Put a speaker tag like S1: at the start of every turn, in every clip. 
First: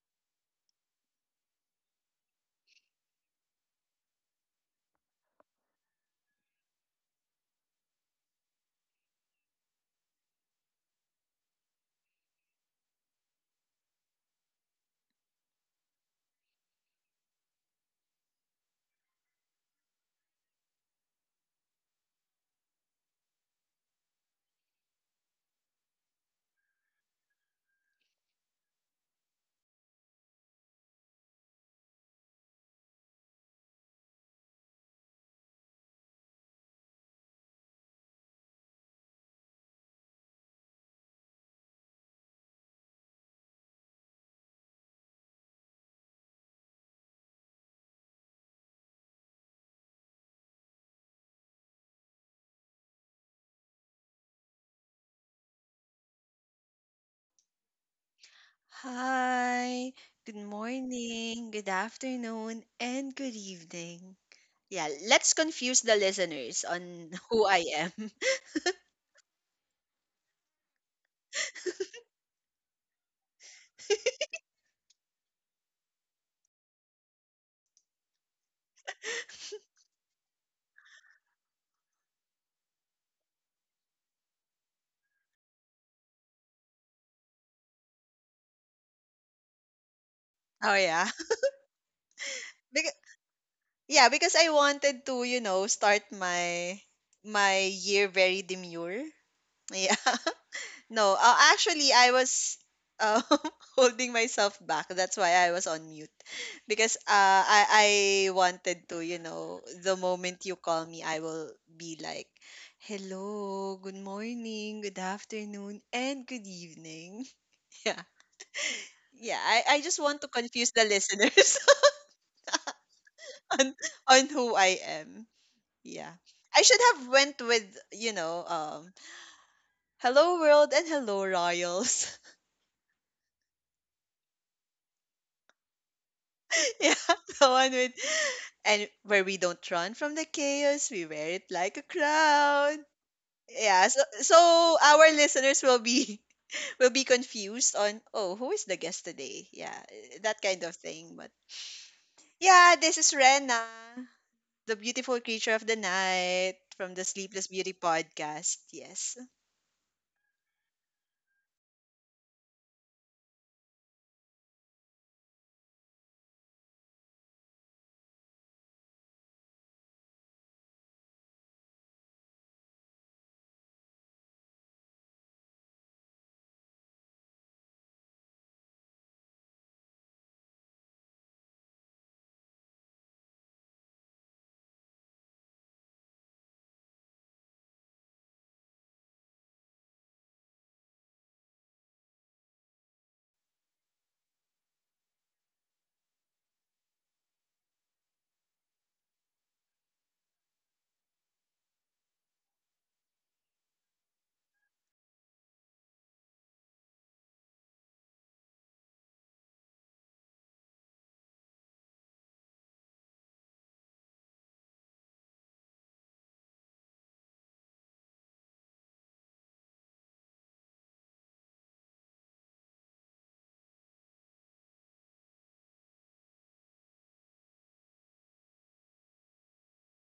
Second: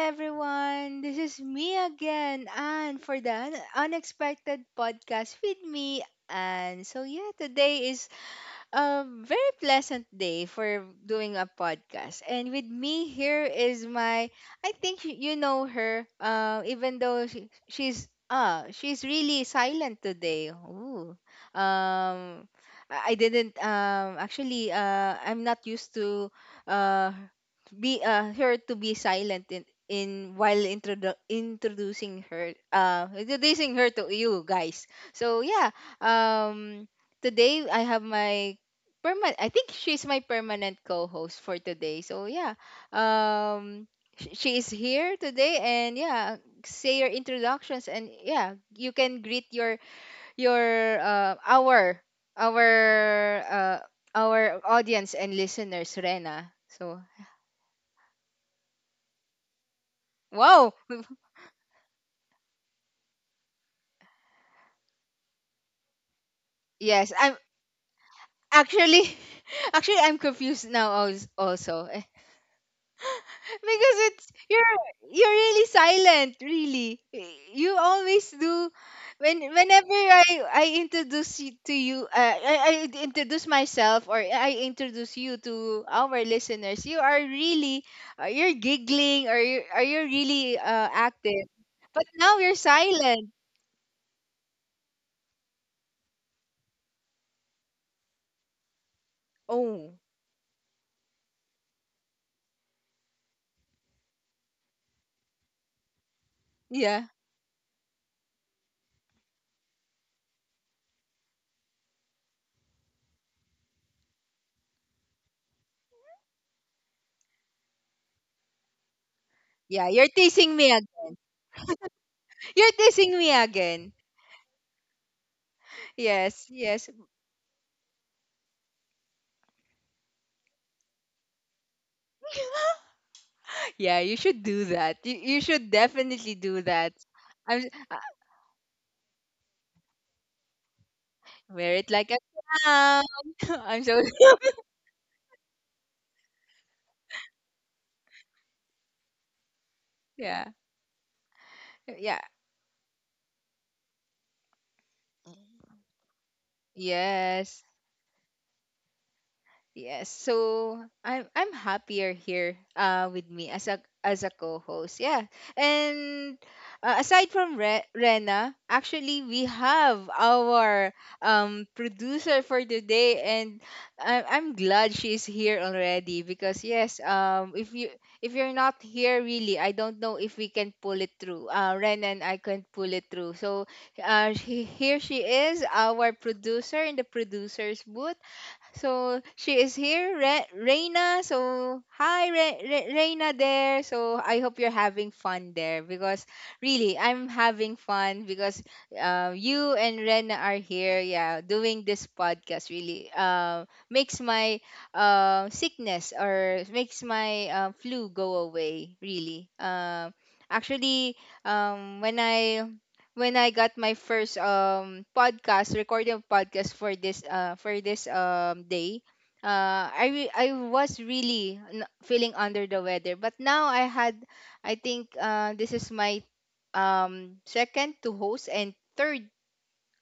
S1: everyone. This is me again, Anne, for the unexpected podcast with me, Anne. Today is a very pleasant day for doing a podcast. And with me here is I think you know her, even though she's really silent today. Ooh. Um, I didn't actually I'm not used to uh be her to be silent in while introducing her to you guys. Today I have my permanent I think she's my permanent co-host for today. Um she is here today, and say your introductions, and yeah, you can greet your our our uh, our audience and listeners, Rena. So
S2: Hi, good
S1: wow.
S2: morning, good afternoon, and good evening. Yeah, let's confuse the listeners on
S1: Yes, I'm
S2: who I am.
S1: actually actually I'm confused now also. Because it's you're really silent, really. You always do. Whenever I introduce you to you, I introduce myself, or I introduce you to our listeners, you are really you're giggling, or you really,
S2: Oh yeah.
S1: active. But now you're
S2: Because,
S1: silent.
S2: yeah, because I wanted to, start my year very demure. Yeah.
S1: Oh
S2: No, actually I was uh, holding myself back. That's why I was on mute. Because
S1: yeah,
S2: I wanted to, the moment you call me, I will be like, "Hello, good morning, good afternoon, and good evening." Yeah, yeah. I
S1: yeah.
S2: just
S1: You're
S2: want to
S1: teasing
S2: confuse
S1: me
S2: the
S1: again.
S2: listeners
S1: You're teasing me
S2: on
S1: again.
S2: on who I am. Yeah,
S1: Yes,
S2: I should
S1: yes.
S2: have went with you know, um, "Hello world" and "Hello royals."
S1: Yeah, you should do that. You should definitely do that.
S2: Yeah, the
S1: I'm
S2: one
S1: s-
S2: with
S1: uh,
S2: and where we don't run from the chaos, we wear it like
S1: Wear
S2: a
S1: it like a
S2: crown.
S1: crown. I'm
S2: Yeah, so
S1: so
S2: so our listeners will be will be confused on, oh, who is the guest today? Yeah, that
S1: yeah.
S2: kind of thing. But
S1: Yeah.
S2: yeah, this is Rena, the beautiful creature of the night from the Sleepless
S1: Yes.
S2: Beauty podcast. Yes.
S1: Yes. So I'm happier here with me as a co-host. Yeah. And aside from Rena, actually we have our producer for today, and I'm glad she's here already because yes, if you if you're not here really, I don't know if we can pull it through. Uh, Rena and I can pull it through. So here she is, our producer in the producer's booth. So she is here, Reina. So hi, Reina there. So I hope you're having fun there, because really I'm having fun because you and Rena are here. Yeah, doing this podcast really makes my sickness, or makes my flu go away. Really. Actually, um, when I when I got my first podcast recording of podcast for this day, I was really feeling under the weather, but now I had I think this is my second to host and third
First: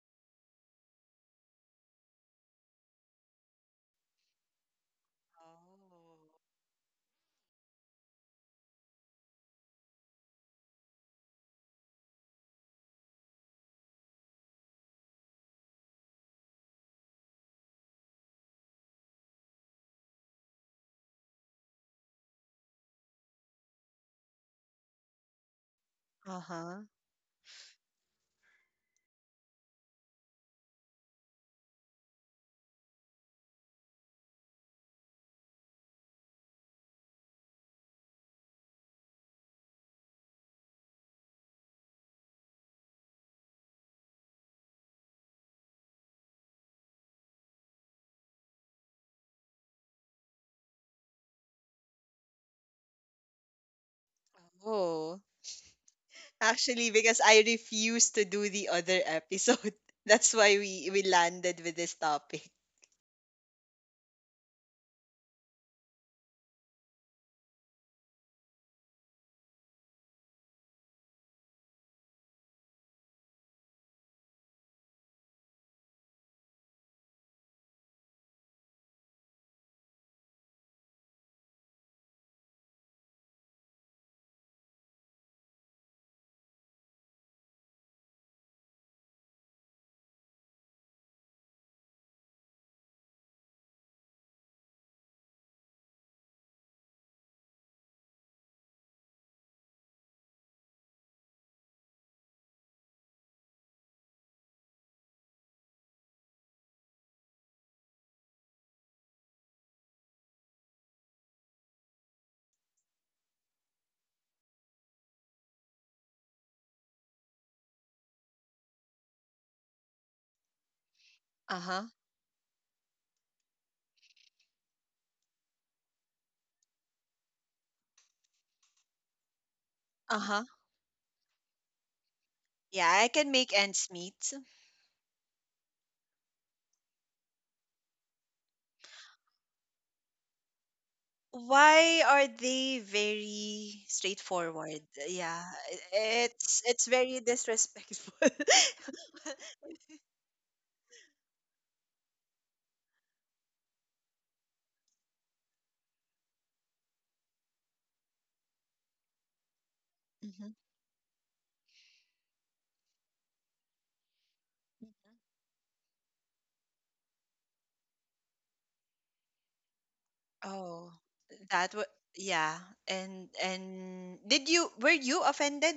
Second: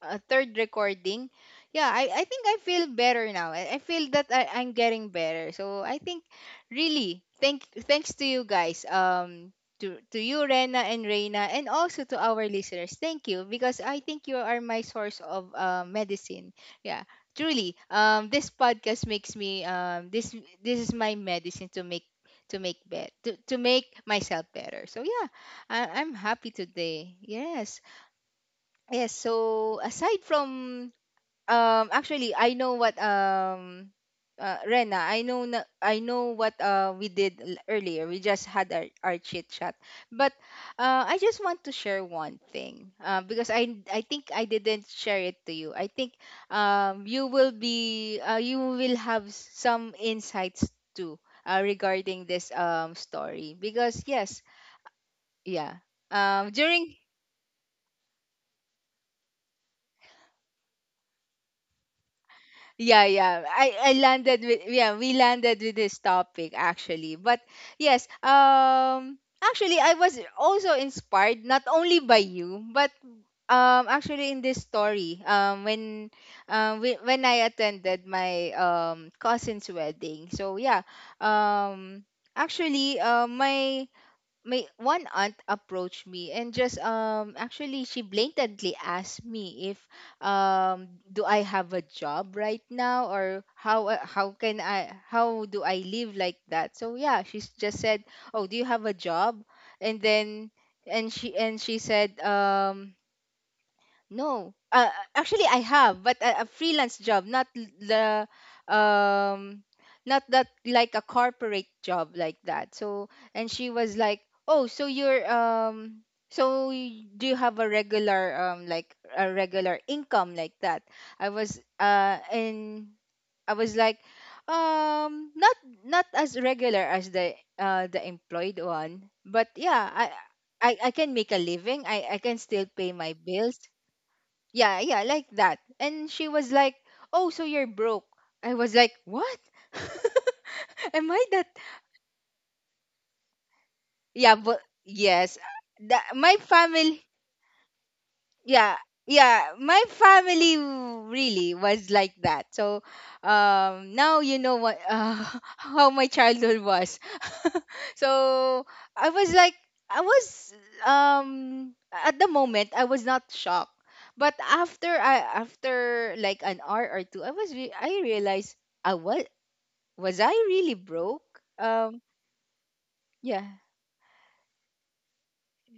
S1: uh, third recording, yeah, I think I feel better now. I feel that I'm getting better. So I
S2: Oh.
S1: think really thanks to you guys. To you, Rena and Reina, and also to our listeners. Thank you, because I think you are my source of, medicine. Yeah. Truly. This podcast makes me, this is my medicine to make to make myself better. I'm
S2: Uh
S1: happy
S2: huh.
S1: today. Yes. Yes, so aside from, actually I know what, Rena, I know na, I know what we did earlier. We just had our chit chat. But I just want to share one thing, because I think I didn't share it to you. I think you will be you will have some insights too, regarding this, story because yes,
S2: Oh,
S1: yeah.
S2: actually,
S1: During
S2: because I refuse to do the other episode, that's why we landed with this topic.
S1: Yeah, yeah. I landed with yeah, we landed with this topic actually. But yes, actually I was also inspired not only by you, but actually in this story, when when I attended my cousin's wedding. So yeah, um actually, my one aunt approached me, and just actually she blatantly asked me if um do I have a job right now, or how, how can I, how do I live like that. So yeah, just said, oh, do you have a job? And then, and she said, no, actually I have, but a freelance job, not l- the not that like a corporate job like that. So, and she was like, "Oh, so you're, so do you have a regular, like a regular income like that?" I
S2: Uh
S1: was
S2: huh.
S1: uh, and I was like, not not as regular as the, the employed one, but yeah,
S2: Uh huh.
S1: I can make a living. I can still
S2: Yeah,
S1: pay
S2: I
S1: my
S2: can make
S1: bills.
S2: ends meet.
S1: Yeah, yeah, like that. And she was like, "Oh, so you're broke." I was like, "What? Am I that?"
S2: Why are they very
S1: Yeah, but
S2: straightforward? Yeah,
S1: yes,
S2: i-
S1: my
S2: it's it's
S1: family,
S2: very disrespectful.
S1: yeah, yeah, really was like that. So now you know what, how my childhood was. So I was like, I was
S2: Mhm.
S1: um at the moment I was not shocked, but after I after like an hour or two, I realized, I was I really
S2: Oh,
S1: broke?
S2: that was,
S1: um
S2: yeah.
S1: yeah,
S2: And did you were you offended?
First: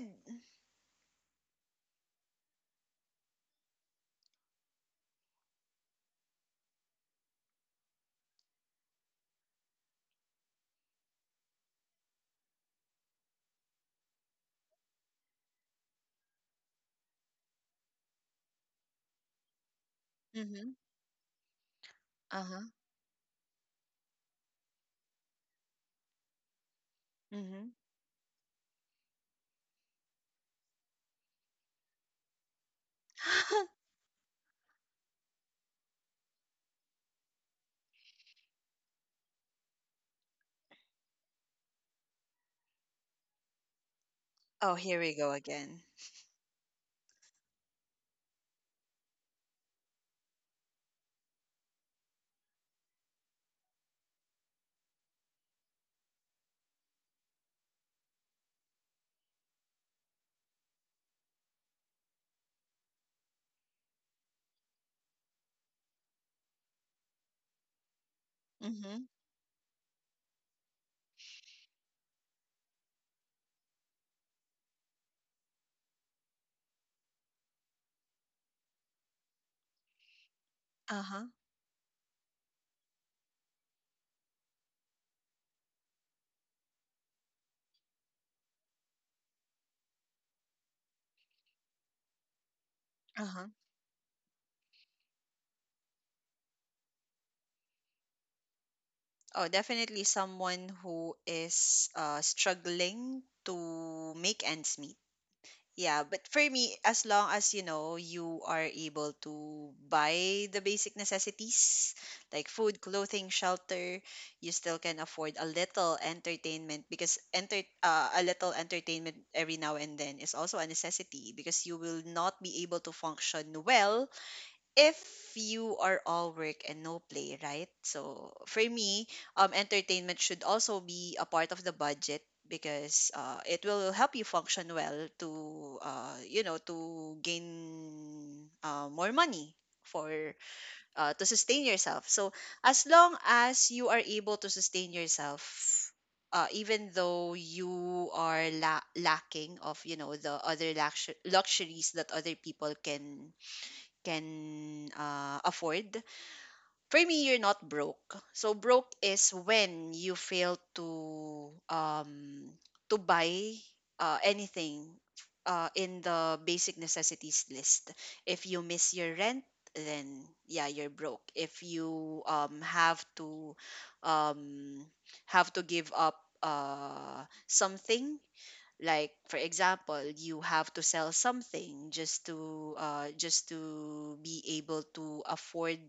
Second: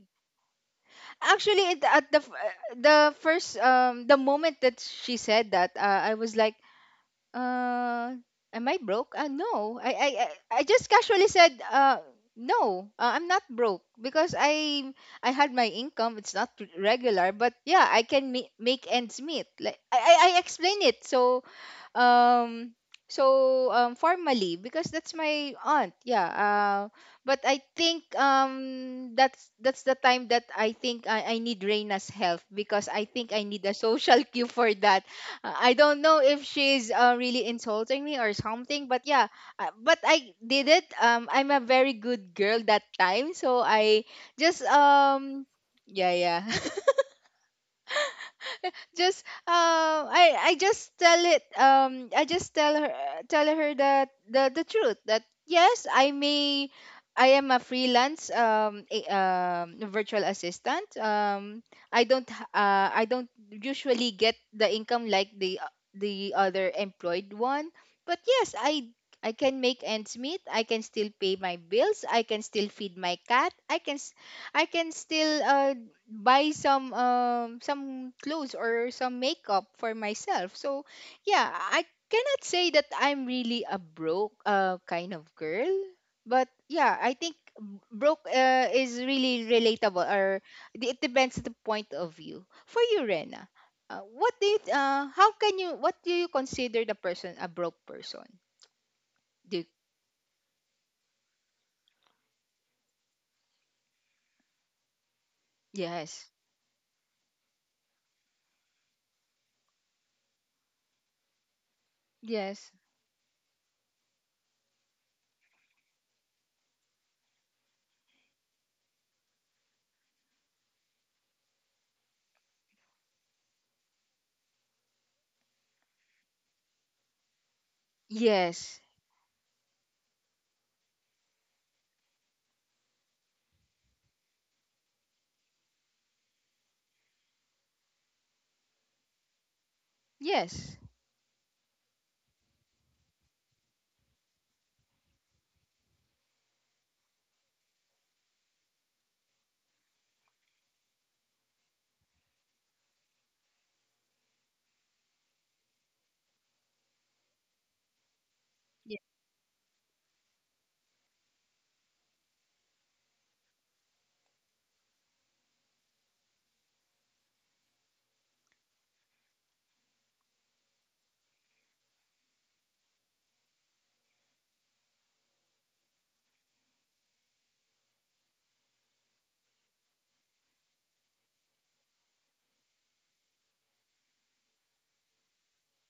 S1: actually at the the first, the moment that she said that, I was like, uh, am I broke? No. I just casually said, uh, no. I'm not broke, because I had my income. It's not regular, but yeah, I can make ends meet. Like I
S2: Mm-hmm.
S1: explain it. So
S2: Uh-huh.
S1: um formally, because that's my aunt. Yeah, but I
S2: Mm-hmm.
S1: think, that's the time that I think I need Reina's help, because I think I need a social cue for that. I don't know if she's, really insulting me or something, but yeah, but I did it. I'm a very good girl that time, so I just
S2: Oh, here we go again.
S1: yeah, yeah, just, I just tell it I just tell her, that the truth, that yes, I am a freelance, um, virtual assistant. I don't I don't usually get the income like the the other employed one, but yes,
S2: Mm-hmm.
S1: I can make ends meet, I can still pay my bills, I can still feed my cat, I can still buy some, some clothes or some makeup for myself. So
S2: Uh-huh.
S1: yeah, I cannot say that I'm really a broke, kind of girl, but yeah, I think, broke, is really relatable, or it depends the point of view. For you, Rena,
S2: Uh-huh.
S1: what did how can you, what do you consider the person a broke person?
S2: Oh,
S1: Do,
S2: definitely someone who is struggling to make ends meet. Yeah,
S1: yes.
S2: but for me, as long as you know you are able to buy the basic necessities like
S1: Yes.
S2: food, clothing, shelter, you still can afford a little entertainment, because enter a little entertainment every now and then is also a necessity, because you will not be able to function well if you are all work and no play, right? So for
S1: Yes.
S2: me, entertainment should also be a part of the budget, because it will help you function well to you know to gain more money for
S1: Yes.
S2: to sustain yourself. So as long as you are able to sustain yourself. Even though you are lacking of the other luxuries that other people can afford. For me, you're not broke. So broke
S1: Ye-
S2: is when you fail to buy anything in the basic necessities list. If you miss your rent, then yeah, you're broke. If you um, have to give up something, like, for example, you have to sell something just to be able to afford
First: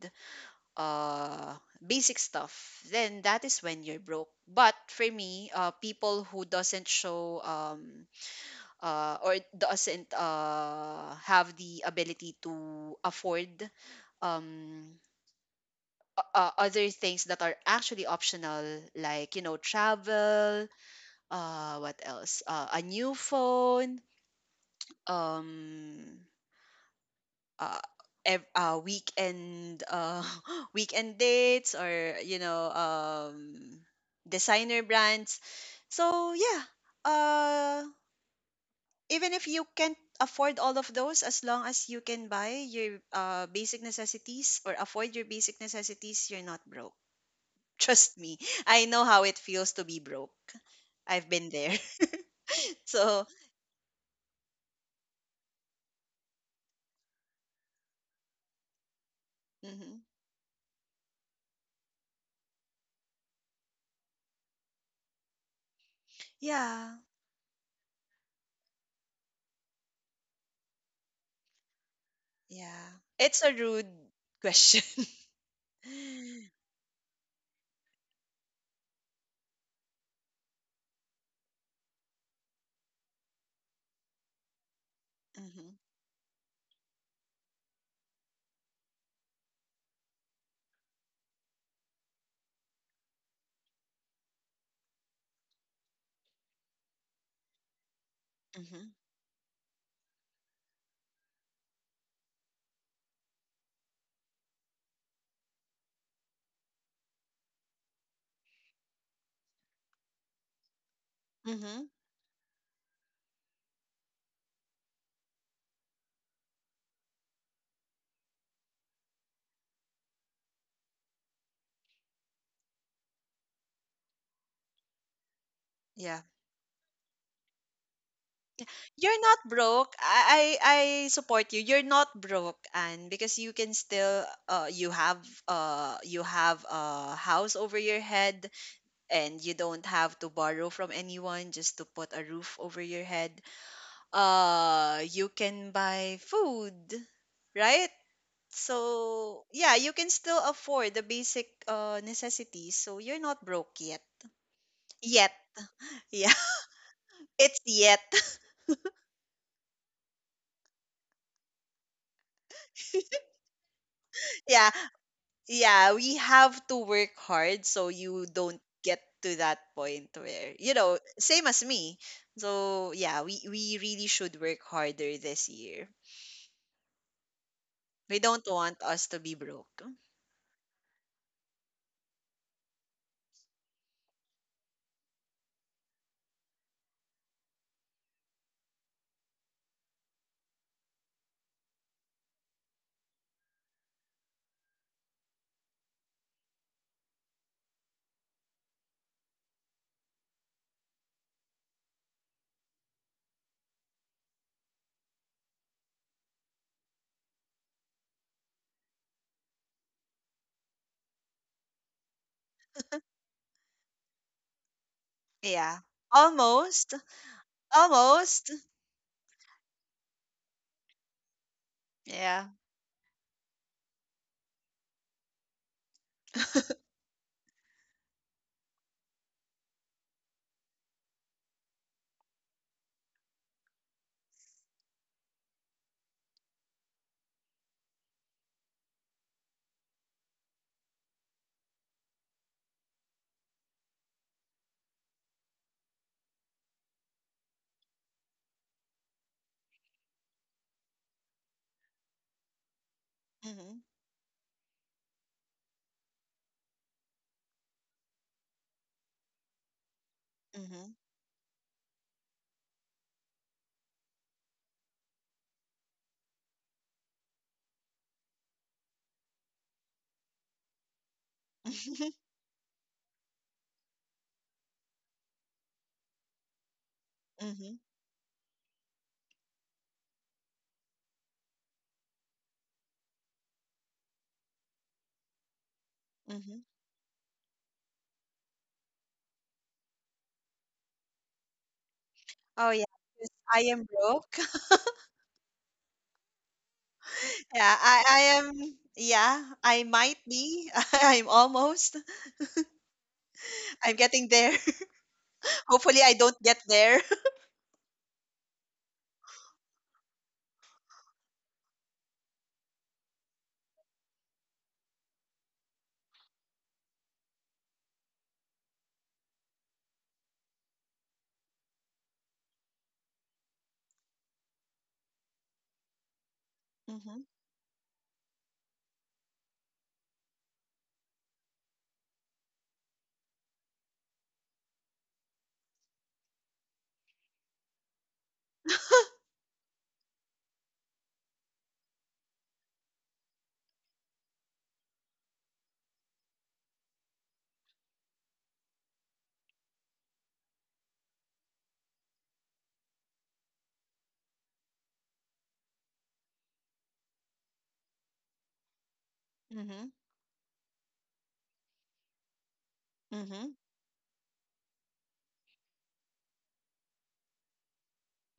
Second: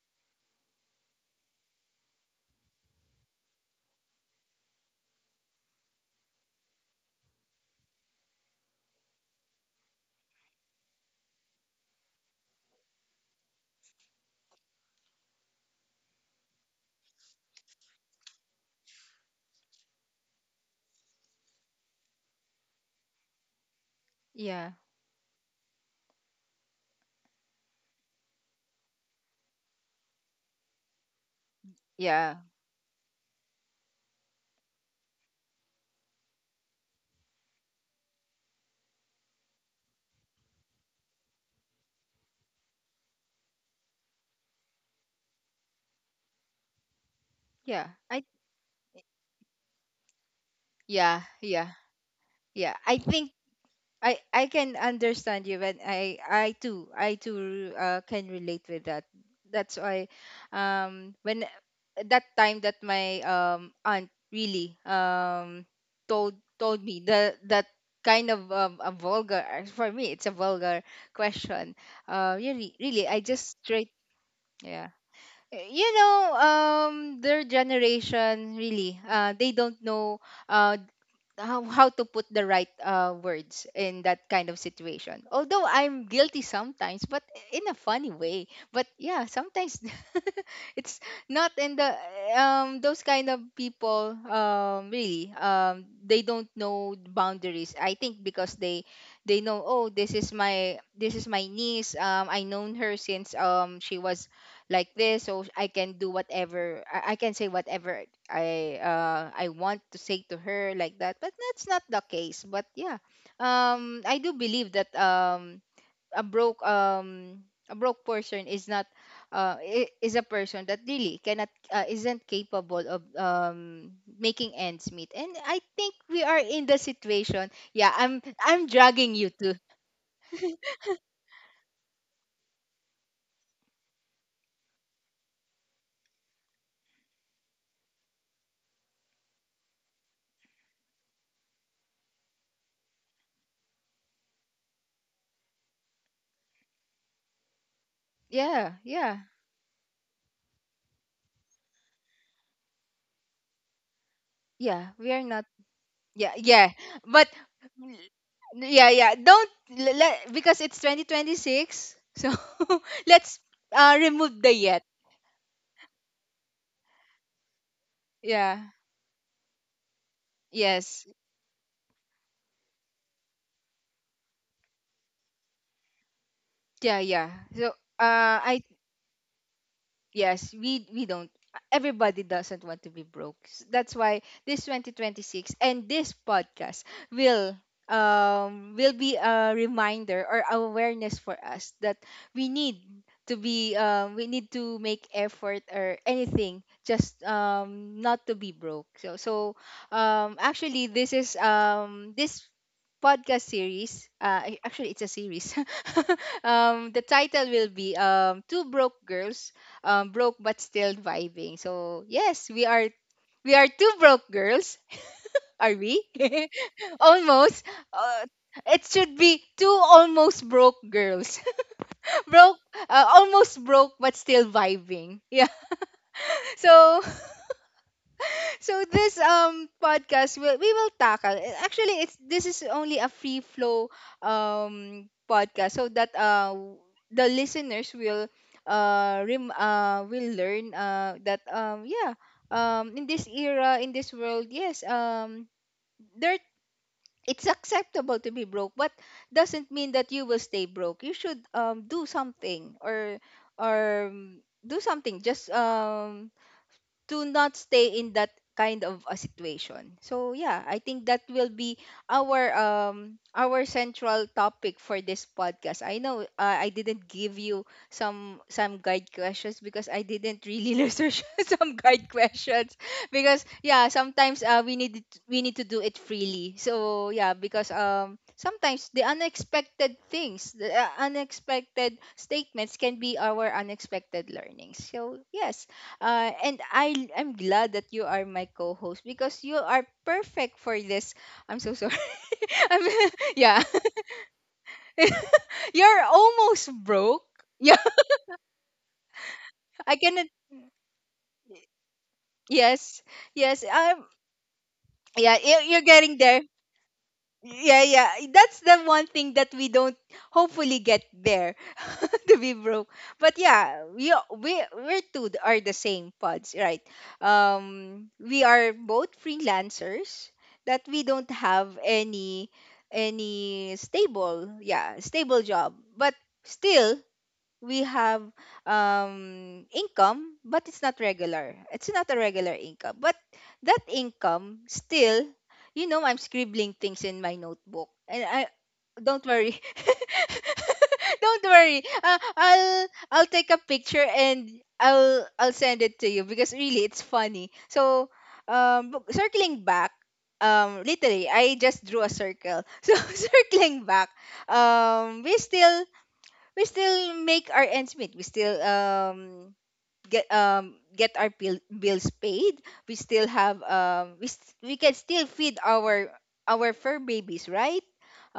S2: uh, basic stuff, then that is when you're broke. But for me, people who doesn't show or doesn't have the ability to afford um, other things that are actually optional, like travel, what else, a new phone,
S1: Yeah.
S2: um uh, ev- weekend weekend dates, or
S1: Yeah.
S2: designer brands. So yeah, uh even if you can't afford all of those, as long as you can buy your basic necessities or afford your basic necessities, you're not broke.
S1: Yeah.
S2: Trust
S1: I
S2: me, I know how it feels to be broke.
S1: yeah,
S2: I've been
S1: yeah.
S2: there.
S1: Yeah, I
S2: So,
S1: think I can understand you, and I too, can relate with that. That's
S2: mhm.
S1: why, when that time that my, aunt really, told told
S2: Yeah,
S1: me the, that kind of, a vulgar, for me it's a vulgar question, really,
S2: yeah,
S1: really, I
S2: it's a
S1: just
S2: rude
S1: straight.
S2: question.
S1: Yeah, you know, their generation really, they don't know uh how to put the right, words in that kind of situation. Although
S2: Mhm,
S1: I'm guilty sometimes, but in a funny way. But yeah, sometimes it's not in the, those kind of people, really, they don't know the boundaries. I think, because
S2: mhm,
S1: they know, oh, this is my niece, I known her since, she was like this, so I can do whatever I can say whatever I want to say to her like that. But that's not
S2: mhm.
S1: the case, but yeah, I do believe that, a broke um a broke person is not, is a person that really cannot, isn't capable of, making ends meet. And I think we
S2: Yeah.
S1: are in the situation. Yeah, I'm dragging
S2: You're
S1: you
S2: not
S1: to,
S2: broke. I support you. You're not broke, and because you can still you have a house over your head, and you don't have to borrow from anyone just to put a roof over your head. You can buy food, right?
S1: yeah, yeah,
S2: So yeah, you can still afford the basic necessities. So you're not broke yet.
S1: yeah, we are
S2: Yet.
S1: not, yeah,
S2: Yeah.
S1: yeah, but
S2: It's yet.
S1: yeah, yeah. Don't let, because it's 2026. So let's remove the
S2: Yeah,
S1: yet.
S2: yeah, we have to work hard so you don't
S1: Yeah.
S2: get to that point where,
S1: Yes.
S2: same as me. So yeah, we really should work harder this year.
S1: Yeah, yeah. So
S2: We don't
S1: I
S2: want us to be broke.
S1: yes, we don't. Everybody doesn't want to be broke. That's why this 2026 and this podcast will, will be a reminder or awareness for us that we need to be, we need to make effort or anything, just, not to be broke. So so, actually this is, this podcast series. Actually, it's a series. Um, the title will be, Two Broke Girls, Broke But Still Vibing. So, yes, we are, we are two broke girls. Are
S2: Yeah.
S1: we?
S2: Almost.
S1: Almost. Uh,
S2: Almost.
S1: it should be two almost broke girls.
S2: Yeah.
S1: Broke, almost broke but still vibing. Yeah. So, so this podcast will we will tackle. Eh, Actually, it's this is only a free flow podcast so that the listeners will rem will learn that yeah, in this era, in this world, yes, there, it's acceptable to be broke, but doesn't mean that you will stay broke. You should do something or
S2: Mhm.
S1: do something just to not stay in that kind of a situation. So yeah, I
S2: Mhm.
S1: think that will be our central topic for this podcast. I know, I didn't give you some guide questions because I didn't really research some guide questions because yeah, sometimes, we need to do it freely. So yeah, because
S2: Mhm.
S1: sometimes the unexpected things, the unexpected statements can be our unexpected learnings. So yes, and
S2: Mhm.
S1: I'm glad that you are my co-host because you are perfect for this. I'm so sorry.
S2: Oh
S1: I'm,
S2: yeah. 'Cause I
S1: yeah.
S2: am broke.
S1: You're almost broke. Yeah,
S2: Yeah, I am, yeah, I
S1: I
S2: might
S1: cannot.
S2: be. I'm almost.
S1: Yes, yes.
S2: I'm getting there.
S1: Yeah, you're
S2: Hopefully I
S1: getting
S2: don't
S1: there.
S2: get there.
S1: Yeah, yeah. That's the one thing that we don't hopefully get there to be broke. But yeah, we a- we we two are the same pods, right? We are both freelancers that we don't have any stable, yeah, stable job. But still
S2: Mhm.
S1: we have, income, but it's not regular. It's not a regular income. But that income still, I'm scribbling things in my notebook. And I don't worry. Don't worry. I'll take a picture and I'll send it to you because really it's funny. So circling back, literally I just drew a circle. So circling back, um, we still we still make our ends meet. We still
S2: Mhm.
S1: get our bills paid. We still
S2: Mhm.
S1: have we can still feed our fur babies, right?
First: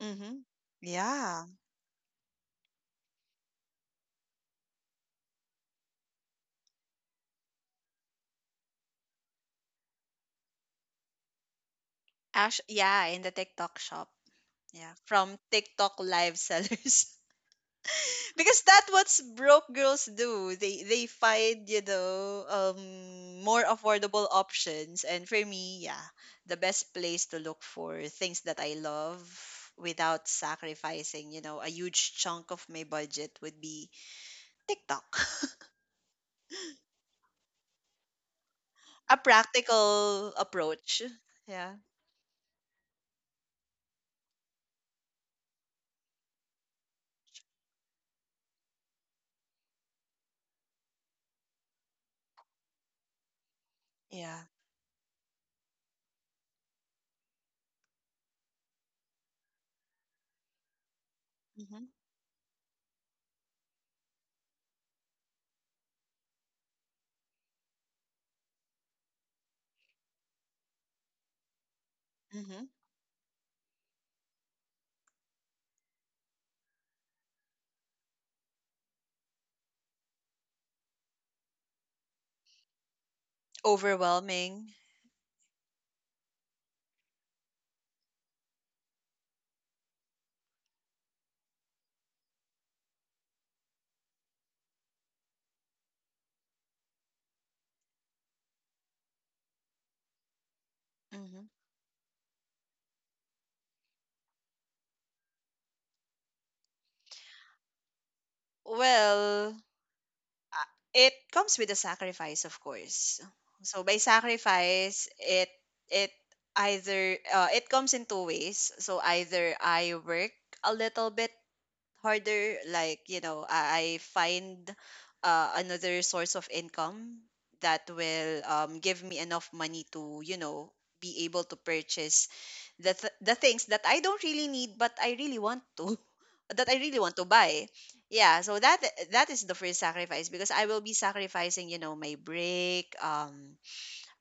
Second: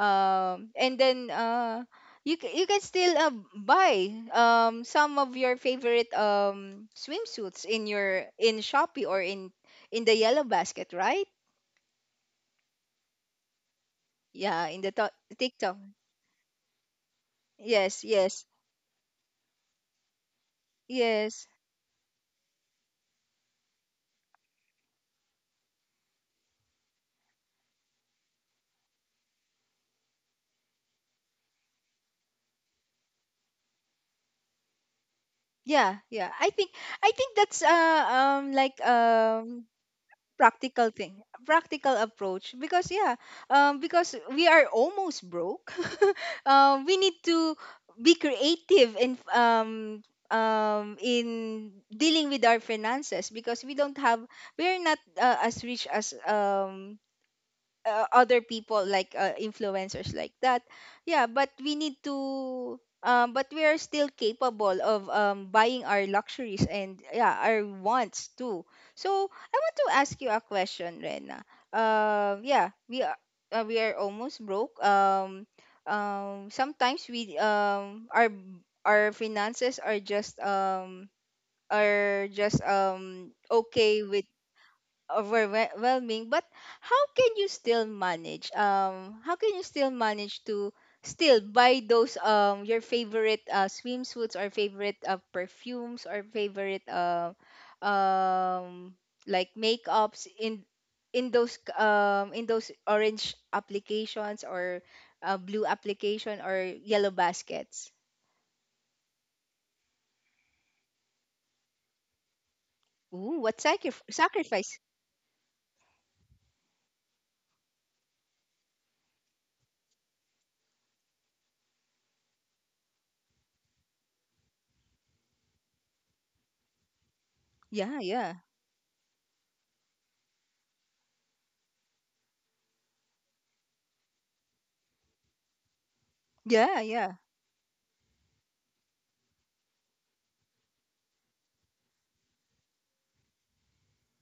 S2: Mhm.
S1: And then
S2: Yeah.
S1: you can still buy some of your favorite swimsuits in your in Shopee or in the yellow basket, right?
S2: Ash, yeah, in the TikTok shop.
S1: Yeah, in the
S2: Yeah, from
S1: TikTok.
S2: TikTok live sellers.
S1: Yes, yes.
S2: Because that's what's broke girls do. They
S1: Yes.
S2: find, more affordable options. And for me, yeah, the best place to look for things that I love without sacrificing a huge chunk of my budget would be TikTok.
S1: Yeah, yeah. I think that's like
S2: A practical
S1: practical
S2: approach.
S1: thing,
S2: Yeah,
S1: practical approach because yeah, because we are almost broke. We need to be creative in dealing with our finances because we don't have
S2: yeah.
S1: we are not, as rich as other people like, influencers like that, yeah, but we
S2: Hmm,
S1: need to, but we are still capable of, buying our luxuries and yeah, our wants too. So I want to ask you a question, Rena.
S2: hmm.
S1: Yeah, we are almost broke, sometimes we, our finances are just, okay, with
S2: Overwhelming.
S1: overwhelming, but how can you still manage to still buy those your favorite swimsuits or favorite perfumes or favorite um like makeups in
S2: Hmm.
S1: in those orange applications or blue application or yellow baskets.
S2: Well, ah, it comes with a sacrifice, of course.
S1: Ooh, what
S2: So by
S1: sacrifice?
S2: sacrifice, it it comes in two ways. So either I work a little bit harder, like, I find another source of income that
S1: Yeah, yeah,
S2: will give me enough money to be able to purchase the things that I don't really need but I really want to, that I
S1: yeah,
S2: really
S1: yeah,
S2: want to buy. Yeah, so that is the first sacrifice, because I will be sacrificing, my break.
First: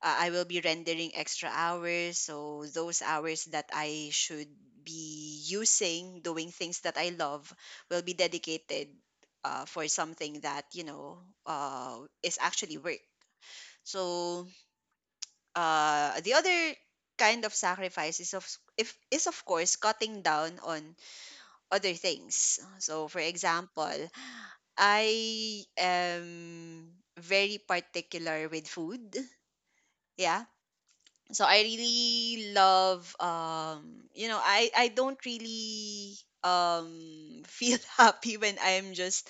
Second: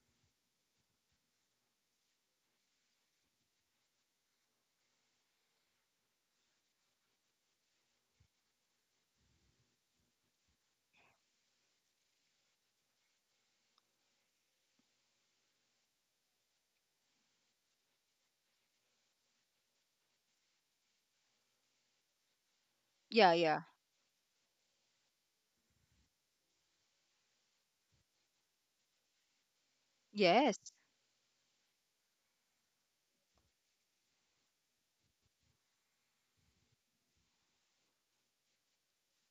S2: I will be rendering extra hours. So those hours that I should be using doing things that I love will be dedicated for something that, is actually work. So the other kind of sacrifice is of if is, of course, cutting down on other things. So for
S1: yeah, yeah.
S2: example, I am very particular with food. Yeah,
S1: Yes.
S2: so I really love, I don't really um feel happy when I'm just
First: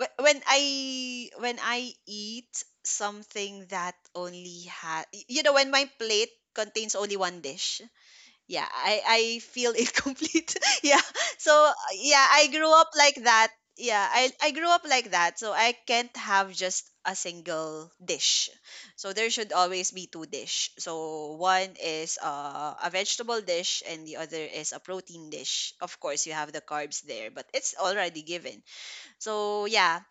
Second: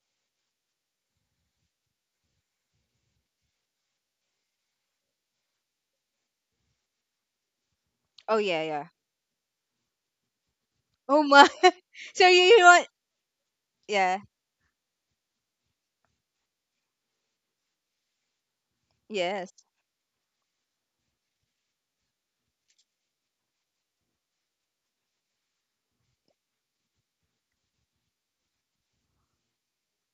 S2: wh- when I when I eat something that only has, when my plate contains only one dish.
S1: Oh yeah,
S2: Yeah,
S1: yeah.
S2: I feel incomplete. Yeah.
S1: Oh my.
S2: So yeah,
S1: So you,
S2: I
S1: you
S2: grew
S1: want.
S2: up like that. Yeah,
S1: Yeah,
S2: I grew up like that. So I can't have just a single dish. So there should
S1: yes.
S2: always be two dish. So one is a vegetable dish, and the other is a protein dish. Of course, you have the carbs there, but it's already given. So yeah,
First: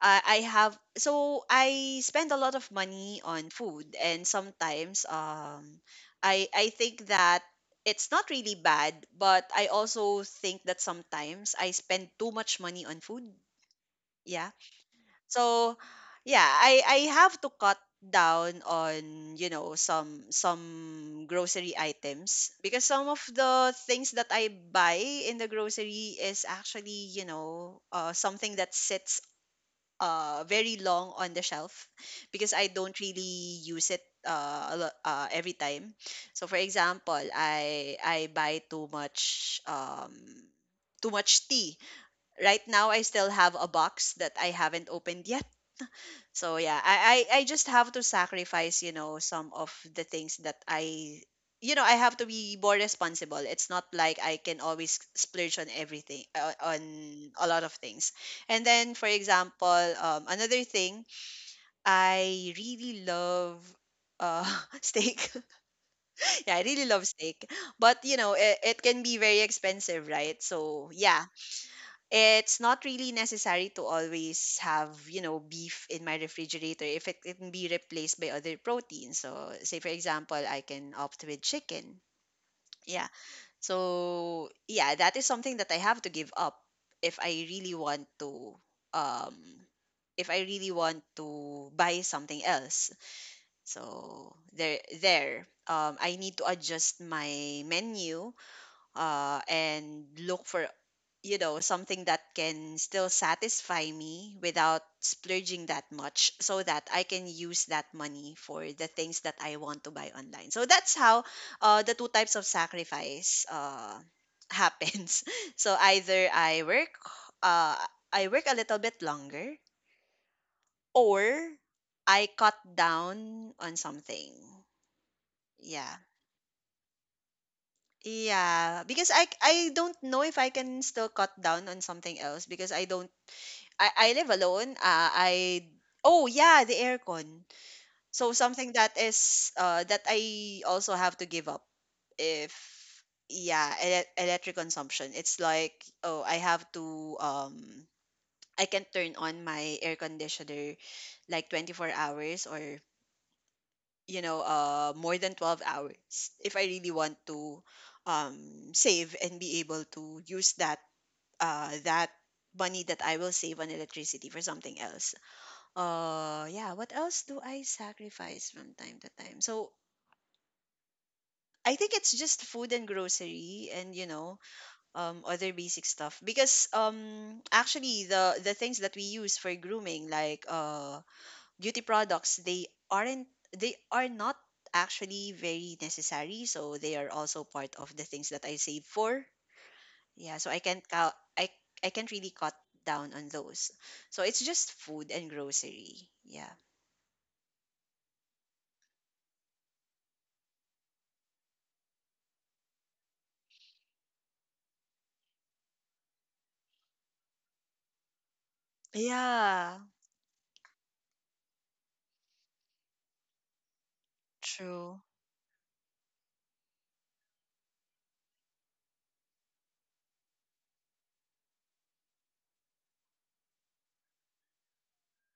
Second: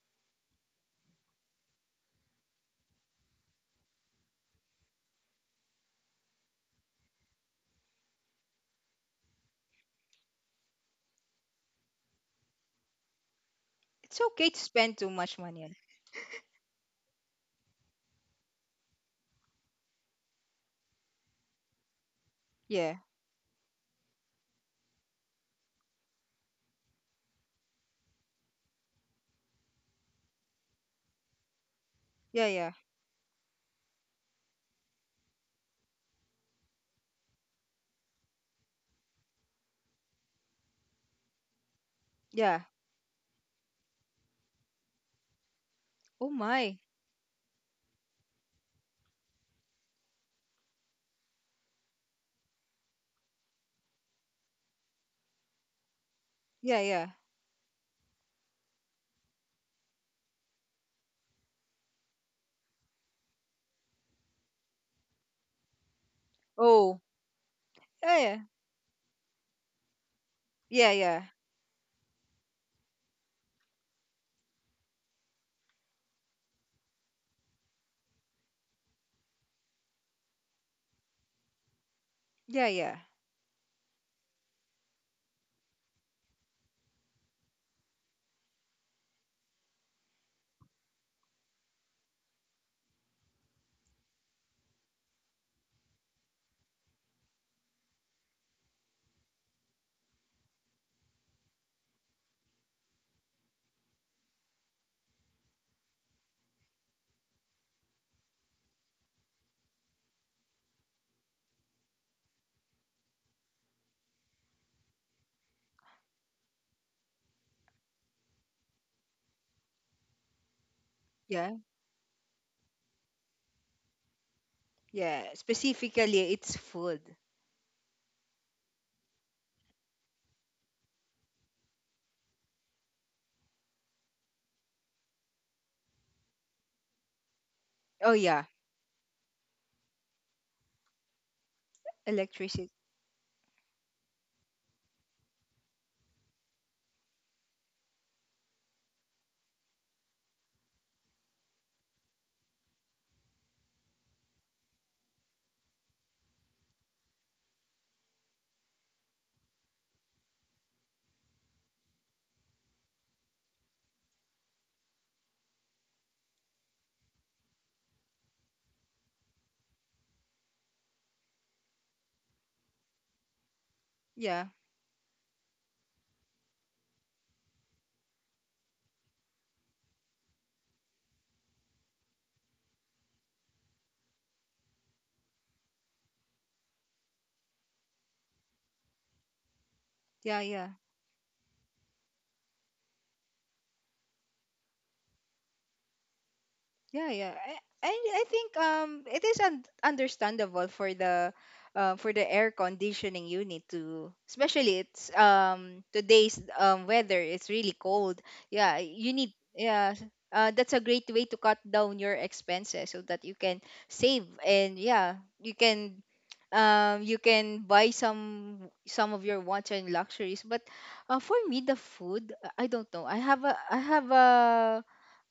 S2: I have so I spend a lot of money on food, and sometimes I think that it's not really bad, but I also think that sometimes I spend too much money on food.
S1: It's okay
S2: Yeah,
S1: to spend too much money
S2: so
S1: on.
S2: yeah, I have to cut down on, some grocery items, because
S1: Yeah.
S2: some of the things that I buy in the grocery is actually, something that sits very long on the shelf, because
S1: Yeah,
S2: I
S1: yeah.
S2: don't really use it every time. So for example, I buy too much tea. Right
S1: Yeah.
S2: now I still have a box that I haven't opened yet,
S1: Oh
S2: so yeah,
S1: my.
S2: I just have to sacrifice, some of the things that I. You know, I have to be more responsible. It's not like I can always splurge on everything, on
S1: Yeah, yeah.
S2: a lot of things. And then for example, another thing, I really love, uh steak. Yeah, I really love
S1: Oh.
S2: steak. But you
S1: Yeah,
S2: know,
S1: yeah.
S2: it can be very expensive, right? So
S1: Yeah,
S2: yeah,
S1: yeah.
S2: it's not really necessary to always have, beef in my refrigerator, if it can be replaced by other proteins, so say for example, I can opt with chicken.
S1: Yeah, yeah.
S2: Yeah, so yeah, that is something that I have to give up if I really want to. um if I really want to buy something else, so there I need to adjust my menu and look for, something that can still satisfy me without splurging that much, so that I can use that money for the things that I want to buy online. So that's how the two types of sacrifice happens. So either uh, I work a little bit longer, or
S1: Yeah.
S2: I cut down on something.
S1: Yeah.
S2: Yeah.
S1: Specifically it's food.
S2: Yeah, because I don't know if I can still cut down on something else, because I don't I live alone. I Oh yeah, the aircon.
S1: Oh
S2: So
S1: yeah.
S2: something that is that I also have to give up, if
S1: Electricity.
S2: yeah, electric consumption. It's like, oh, I have to I can turn on my air conditioner like 24 hours, or more than 12 hours if I really want to save, and be able to use that money that I will save on electricity for something else. Yeah. What else do I sacrifice from time to time? So I think it's just food and grocery, and
S1: Yeah.
S2: other basic stuff, because actually the things that we use for grooming, like beauty products, they are not actually very necessary, so they are also part of the things that I save for. Yeah,
S1: Yeah,
S2: so I
S1: yeah.
S2: can't count I I can't really cut down on those. So it's just food and grocery. Yeah.
S1: Yeah, yeah. I think it is understandable for the, for the air conditioning unit to, especially it's today's weather, it's really cold. Yeah, you need,
S2: Yeah,
S1: yeah. That's a great way to cut down your expenses so that you can save and
S2: true.
S1: yeah, you can buy some of your wants and luxuries, but, for me the food, I don't know.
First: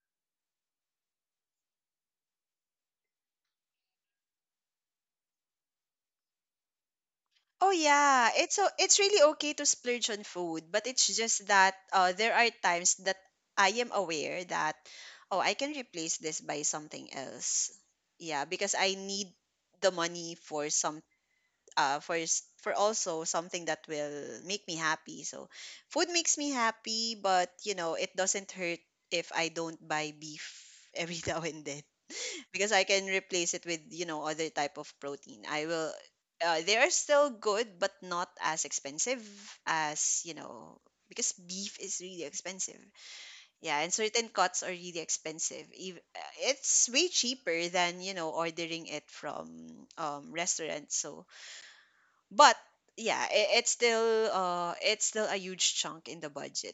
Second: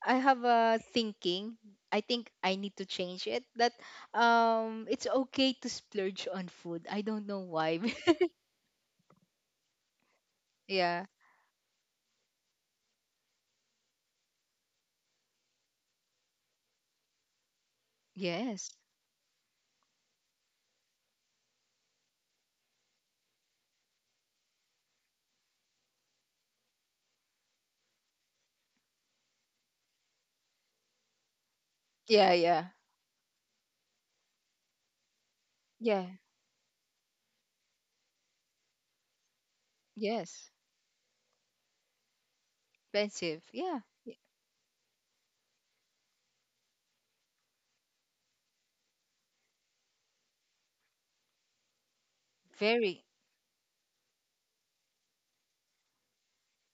S1: I have a thinking. I think I need to change it. That, it's okay to splurge on food. I don't know
S2: Oh
S1: why.
S2: yeah, it's really okay to splurge on food, but it's
S1: Yeah.
S2: just that there are times that I am aware that oh I can replace this by something else. Yeah,
S1: Yes.
S2: because I need the money for some for also something that will make me happy. So food makes me happy, but you know it doesn't hurt if I don't buy beef every now and then.
S1: Yeah. Yeah.
S2: Because I can replace it with you know other type of protein. I will.
S1: Yeah.
S2: They are still good, but not as expensive as you
S1: Yes.
S2: know because beef is really expensive.
S1: Expensive.
S2: Yeah,
S1: Yeah.
S2: and certain cuts are really expensive. It's way cheaper than you know ordering it from restaurants. So but
S1: Very.
S2: yeah it's still a huge chunk in the budget,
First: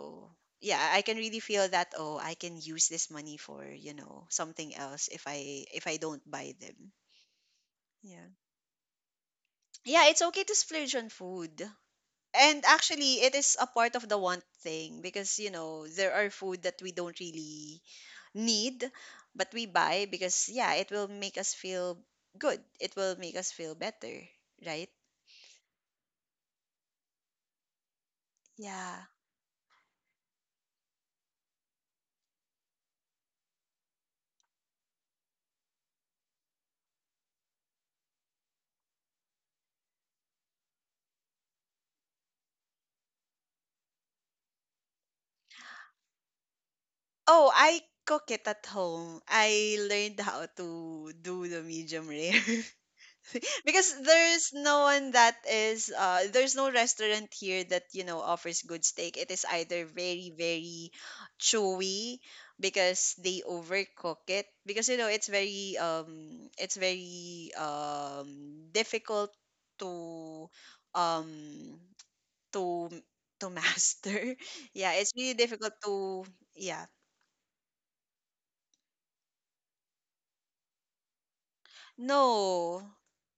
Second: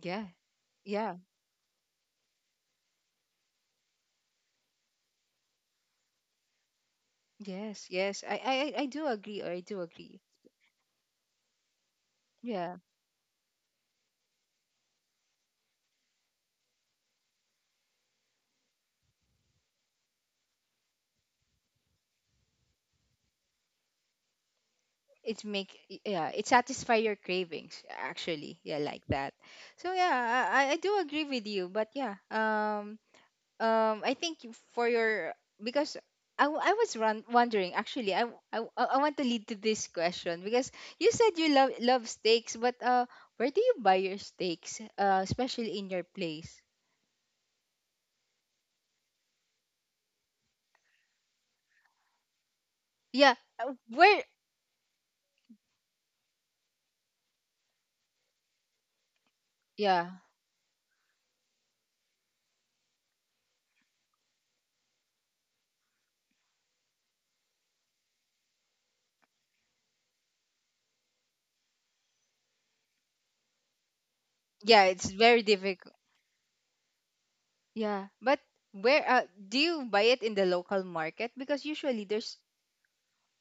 S1: Yeah.
S2: yeah, I
S1: Yeah.
S2: can really feel that oh I can use this money for you know something else if I don't buy them.
S1: Yes. Yes.
S2: Yeah,
S1: I do agree. I do
S2: yeah,
S1: agree.
S2: it's okay to splurge on food, and
S1: Yeah.
S2: actually it is a part of the want thing because you know there are food that we don't really need, but we buy because yeah it will make us feel good, it will make us feel better, right?
S1: It make. Yeah. It satisfy your cravings. Actually. Yeah.
S2: Yeah.
S1: Like that. So yeah. I do agree with you. But yeah. I think for your, because wondering actually, I, w- I w- I want to lead to this question because you said you love steaks but where do you buy your steaks, especially in your place?
S2: Oh, I cook it at home. I learned how to do the medium rare.
S1: Yeah.
S2: Because
S1: Where?
S2: there's no one that is there's no restaurant here that, you know, offers good steak. It is either
S1: Yeah,
S2: very, very chewy because they overcook it. Because you know, it's very difficult to um to to master.
S1: yeah,
S2: Yeah,
S1: it's
S2: it's really
S1: very
S2: difficult
S1: difficult.
S2: to yeah.
S1: Yeah, but where do you buy it in the local market because usually there's —
S2: No,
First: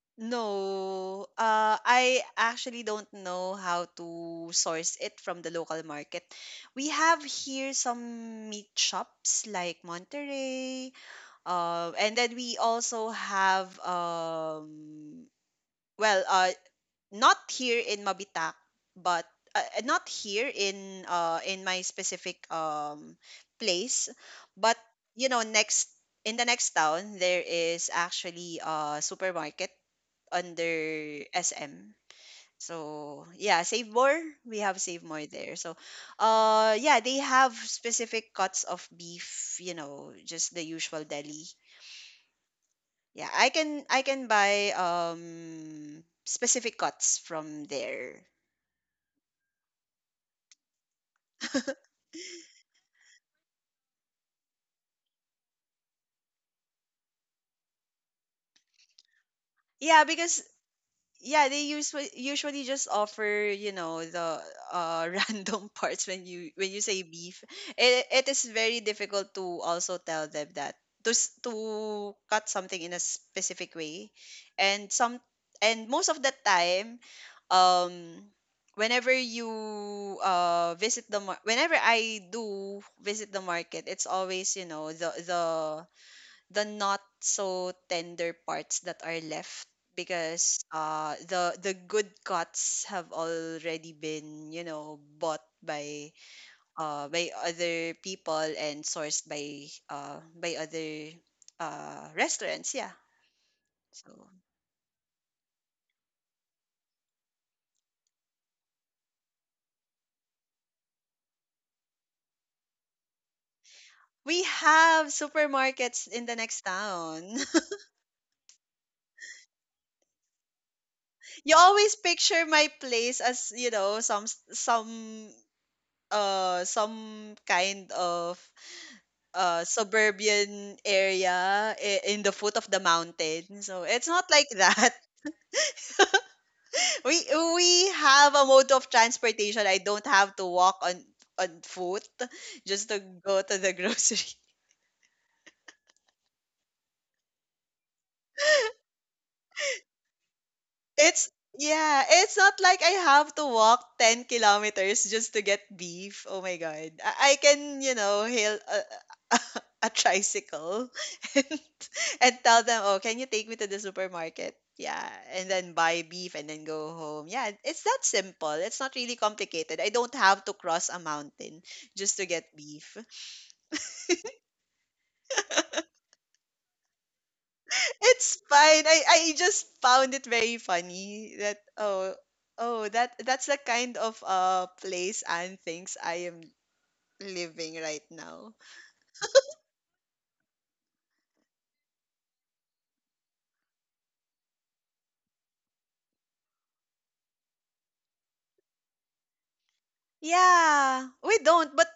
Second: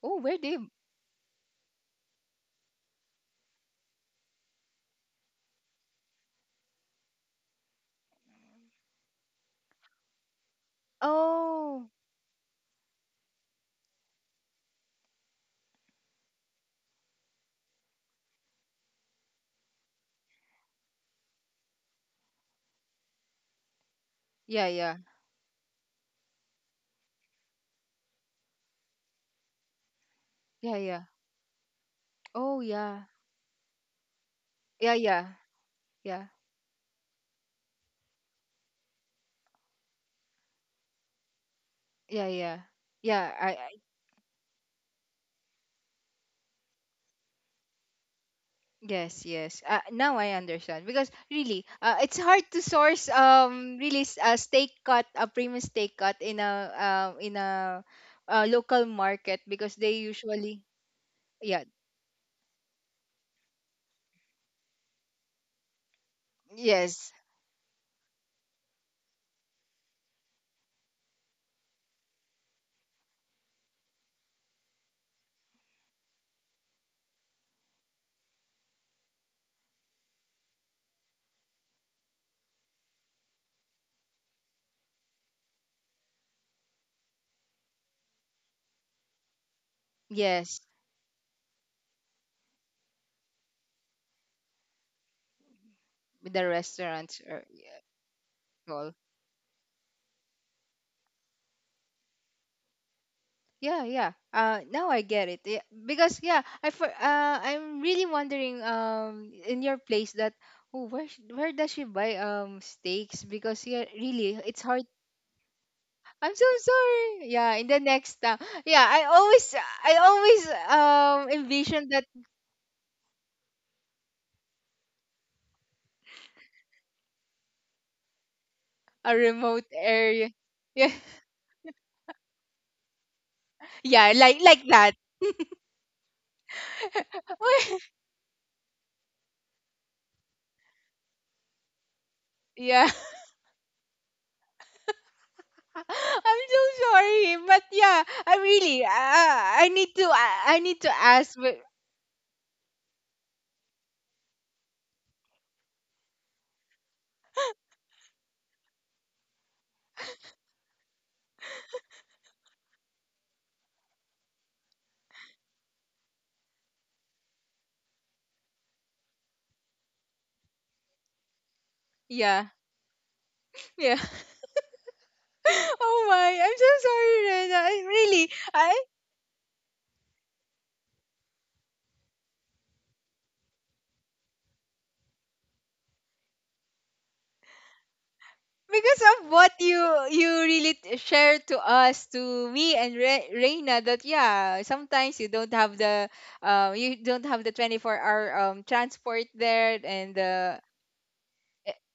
S1: oh, where do you?
S2: no. I actually don't know how to source it from the local market. We have here some meat shops like Monterey,
S1: Oh
S2: and then we also have well, uh, not here in Mabitak, but not here in in my specific place,
S1: yeah,
S2: but
S1: yeah,
S2: you know next in the next town there is actually a supermarket
S1: yeah, yeah.
S2: under SM.
S1: Oh yeah,
S2: So yeah, Save More. We have
S1: yeah,
S2: Save More
S1: yeah,
S2: there. So
S1: yeah,
S2: yeah, they have specific cuts of beef, you know, just the usual deli.
S1: yeah, yeah, yeah.
S2: Yeah,
S1: Yeah, I —
S2: I can buy specific cuts from there.
S1: yes, yes. Now I understand because really, it's hard to source really a steak cut, a premium steak cut in a, in a, local market because they
S2: Yeah, because
S1: usually —
S2: yeah they
S1: yeah,
S2: usually just offer you know the random parts when you say
S1: yes,
S2: beef, it is very difficult to also tell them that to cut something in a specific way, and some and most of the time um whenever you whenever I do visit the market, it's always you know the the not so tender parts that are left
S1: yes,
S2: because the good cuts have already been you know bought
S1: with the restaurants
S2: by
S1: or
S2: other
S1: yeah,
S2: people and
S1: all.
S2: sourced by other restaurants. Yeah,
S1: Yeah, yeah.
S2: so
S1: Now I get it, yeah, because yeah, I for I'm really wondering in your place that, oh, where where does she buy steaks because yeah really
S2: we
S1: it's hard.
S2: have supermarkets in the
S1: I'm so
S2: next
S1: sorry.
S2: town.
S1: Yeah, in the next town. Yeah, I always
S2: You
S1: envision
S2: always
S1: that
S2: picture my place as you know some kind of
S1: a remote area.
S2: suburban
S1: Yeah,
S2: area in the foot of the mountain. So it's
S1: yeah,
S2: not
S1: like
S2: like
S1: like
S2: that.
S1: that.
S2: We we have a mode of transportation. I don't have to walk on foot just
S1: Yeah,
S2: to go to the grocery.
S1: I'm so sorry, but yeah, I really, I need to
S2: It's
S1: ask. But
S2: yeah, it's not like I have to walk 10 kilometers just to get beef. Oh my god. I can, you know, hail a, a, tricycle and, and tell them, "Oh, can you take me to the supermarket?" Yeah, and then buy beef and then go home. Yeah, it's that simple. It's not really complicated. I don't have to cross a mountain just to
S1: yeah,
S2: get beef.
S1: yeah. Oh my, I'm so sorry, Rena. I really,
S2: It's
S1: I —
S2: fine. I just found it very funny that oh oh that that's the kind of place and things I am living right now.
S1: because of what you really shared to us, to me and Reina, that yeah sometimes you don't have the, you don't have the 24-hour hour transport there and the —
S2: Yeah, we don't. But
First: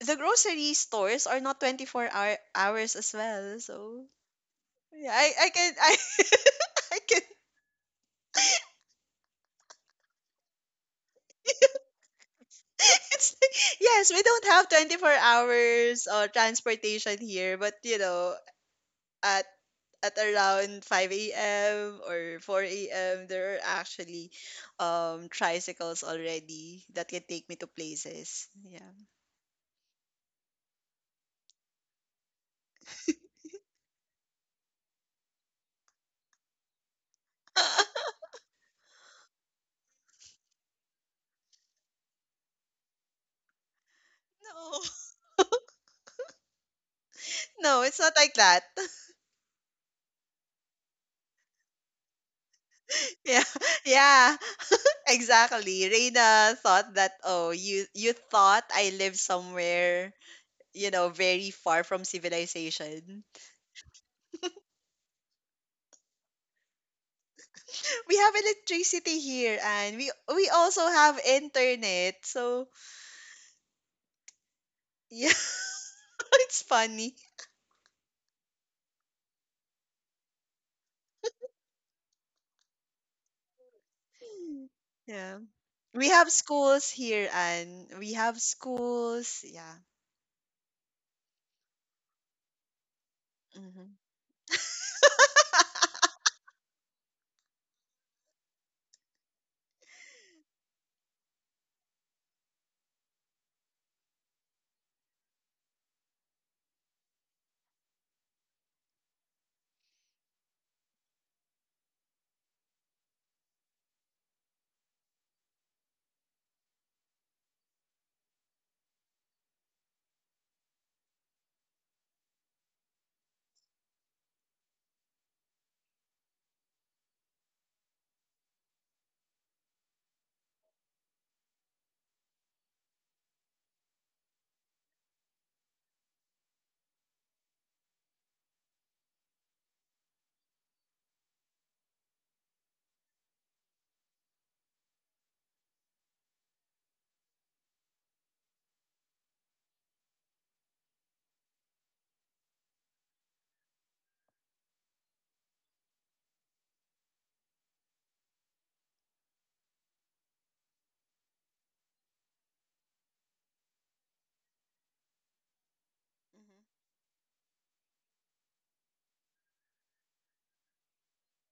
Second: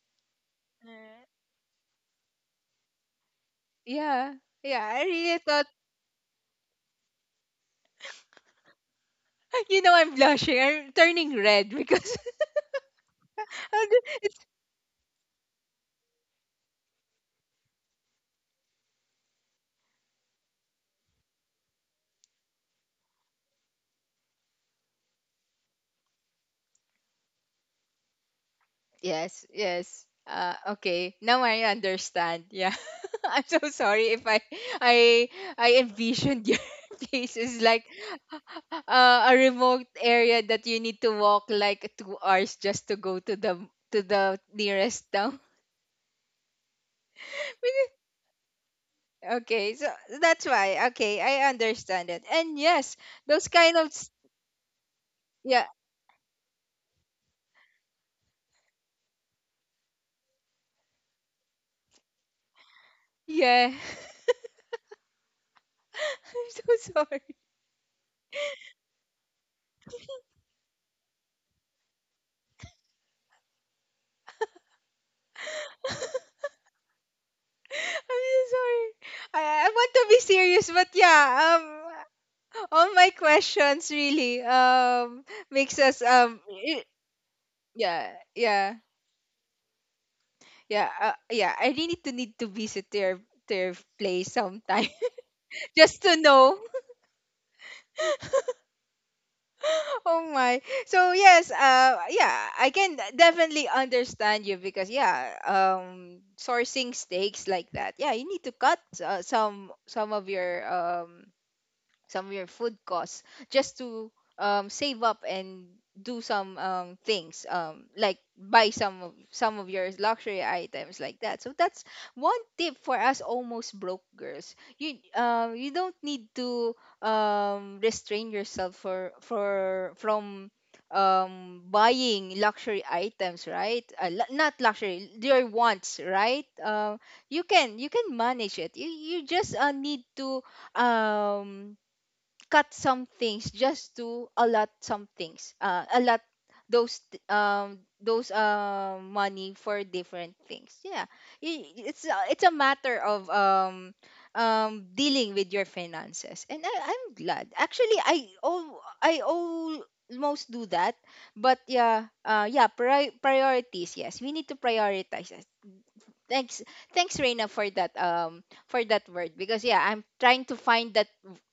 S2: the grocery
S1: mm.
S2: stores are not 24-hour hours as well. So
S1: Yeah, yeah, I
S2: yeah, I
S1: really
S2: I
S1: thought.
S2: can I I can.
S1: You know, I'm blushing, I'm turning red, because
S2: It's like, yes, we don't have 24 hours or transportation here, but you know, at at around 5 a.m. or 4 a.m. there are actually tricycles already that can take me to places. Yeah.
S1: yes, yes. Okay, now I understand. Yeah. I'm so sorry if I I envisioned your places like, a remote area that you need to walk like 2 hours just to go to the
S2: No.
S1: nearest town.
S2: No, it's not like that.
S1: Okay, so that's why. Okay, I understand it. And yes, those
S2: Yeah.
S1: kind of
S2: Yeah.
S1: yeah,
S2: Exactly. Reina thought that oh, you thought I live somewhere, you know, very far from civilization.
S1: yeah. I'm so sorry.
S2: We have electricity here and we also have internet. So, yeah, it's funny.
S1: I'm so sorry. I I want to be serious, but yeah. Um, all my questions really
S2: Yeah.
S1: makes us
S2: We have schools here, and
S1: yeah,
S2: we have
S1: yeah,
S2: schools. Yeah.
S1: yeah. Yeah. I really need to visit their
S2: Hmm.
S1: their
S2: Mm-hmm.
S1: place sometime. Just to know. Oh my. So yes, yeah, I can definitely understand you because yeah, sourcing steaks like that. Yeah, you need to cut, some of your some of your food costs just to, save up and do some, things, like buy some of your luxury items like that. So that's one tip for us almost broke girls: you, you don't need to, restrain yourself for from, buying luxury items, right? Not luxury, your wants, right? You can manage it. You just, need to um cut some things just to allot some things, allot those money for different things, yeah. It's a matter of dealing with your finances, and I'm glad actually I all I almost do that. But yeah, yeah, priorities. Yes, we need to prioritize. Thanks, thanks, Reina, for that word because yeah, I'm trying to find that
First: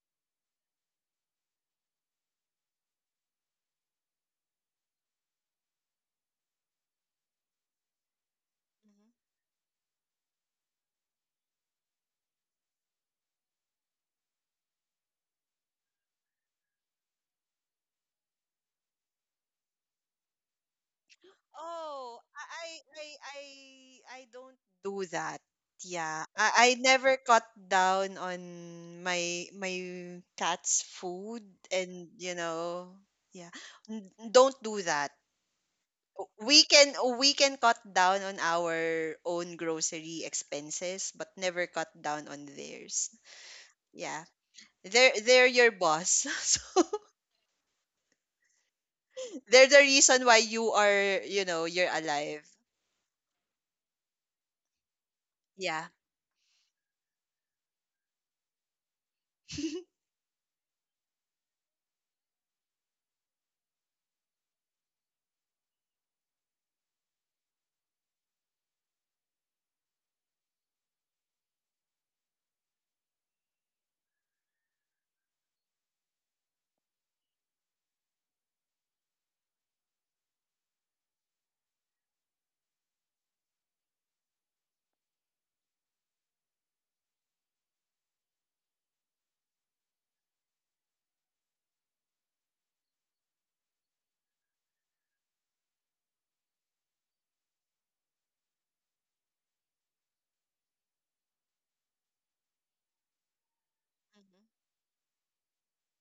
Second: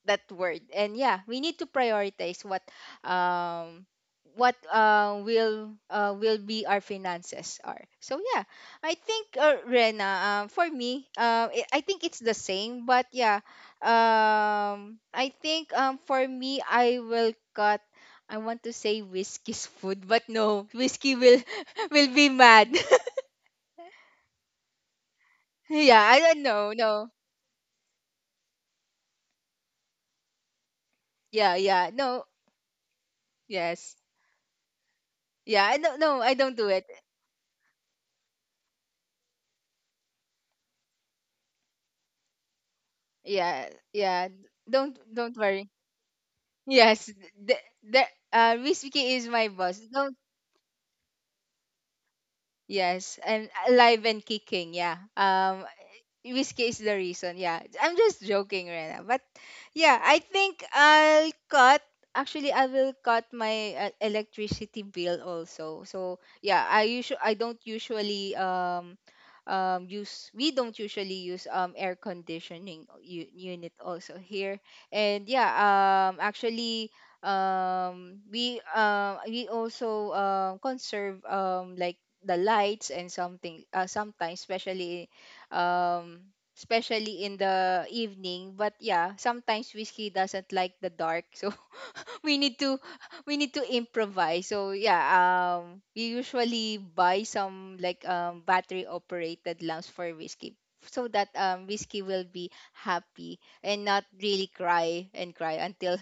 S1: that word, and yeah, we need to prioritize what um will be our finances are. So yeah, I
S2: Mm-hmm.
S1: think, Rena, for me, I think it's the same, but yeah, I think for me, I will cut. I want to say Whiskey's food, but no, Whiskey will will
S2: Oh,
S1: be
S2: I, I,
S1: mad.
S2: I, I I don't do that.
S1: Yeah, I
S2: Yeah,
S1: don't know,
S2: I
S1: no.
S2: never cut down on my cat's food,
S1: Yeah, yeah.
S2: and
S1: No,
S2: you know, yeah,
S1: yes.
S2: N- don't do that.
S1: Yeah, I don't no, I don't do it.
S2: We can cut down on our own grocery expenses, but never cut down on theirs.
S1: Yeah,
S2: Yeah,
S1: yeah. Don't don't
S2: they're
S1: worry.
S2: your boss, so
S1: Yes. The, the Miss is my
S2: they're the
S1: boss. Don't —
S2: reason why you are, you know, you're alive.
S1: yes, and alive and kicking, yeah.
S2: Yeah.
S1: Whiskey is the reason. Yeah, I'm just joking, Rena. But yeah, I think I'll cut. Actually, I will cut my, electricity bill also. So yeah, I don't usually use we don't usually use air conditioning unit also here. And yeah, actually we also conserve like the lights and something, sometimes especially, um, especially in the evening. But yeah, sometimes Whiskey doesn't like the dark, so we need to we need to improvise. So yeah, we usually buy some like battery operated lamps for Whiskey so that Whiskey will be happy and not really cry and cry until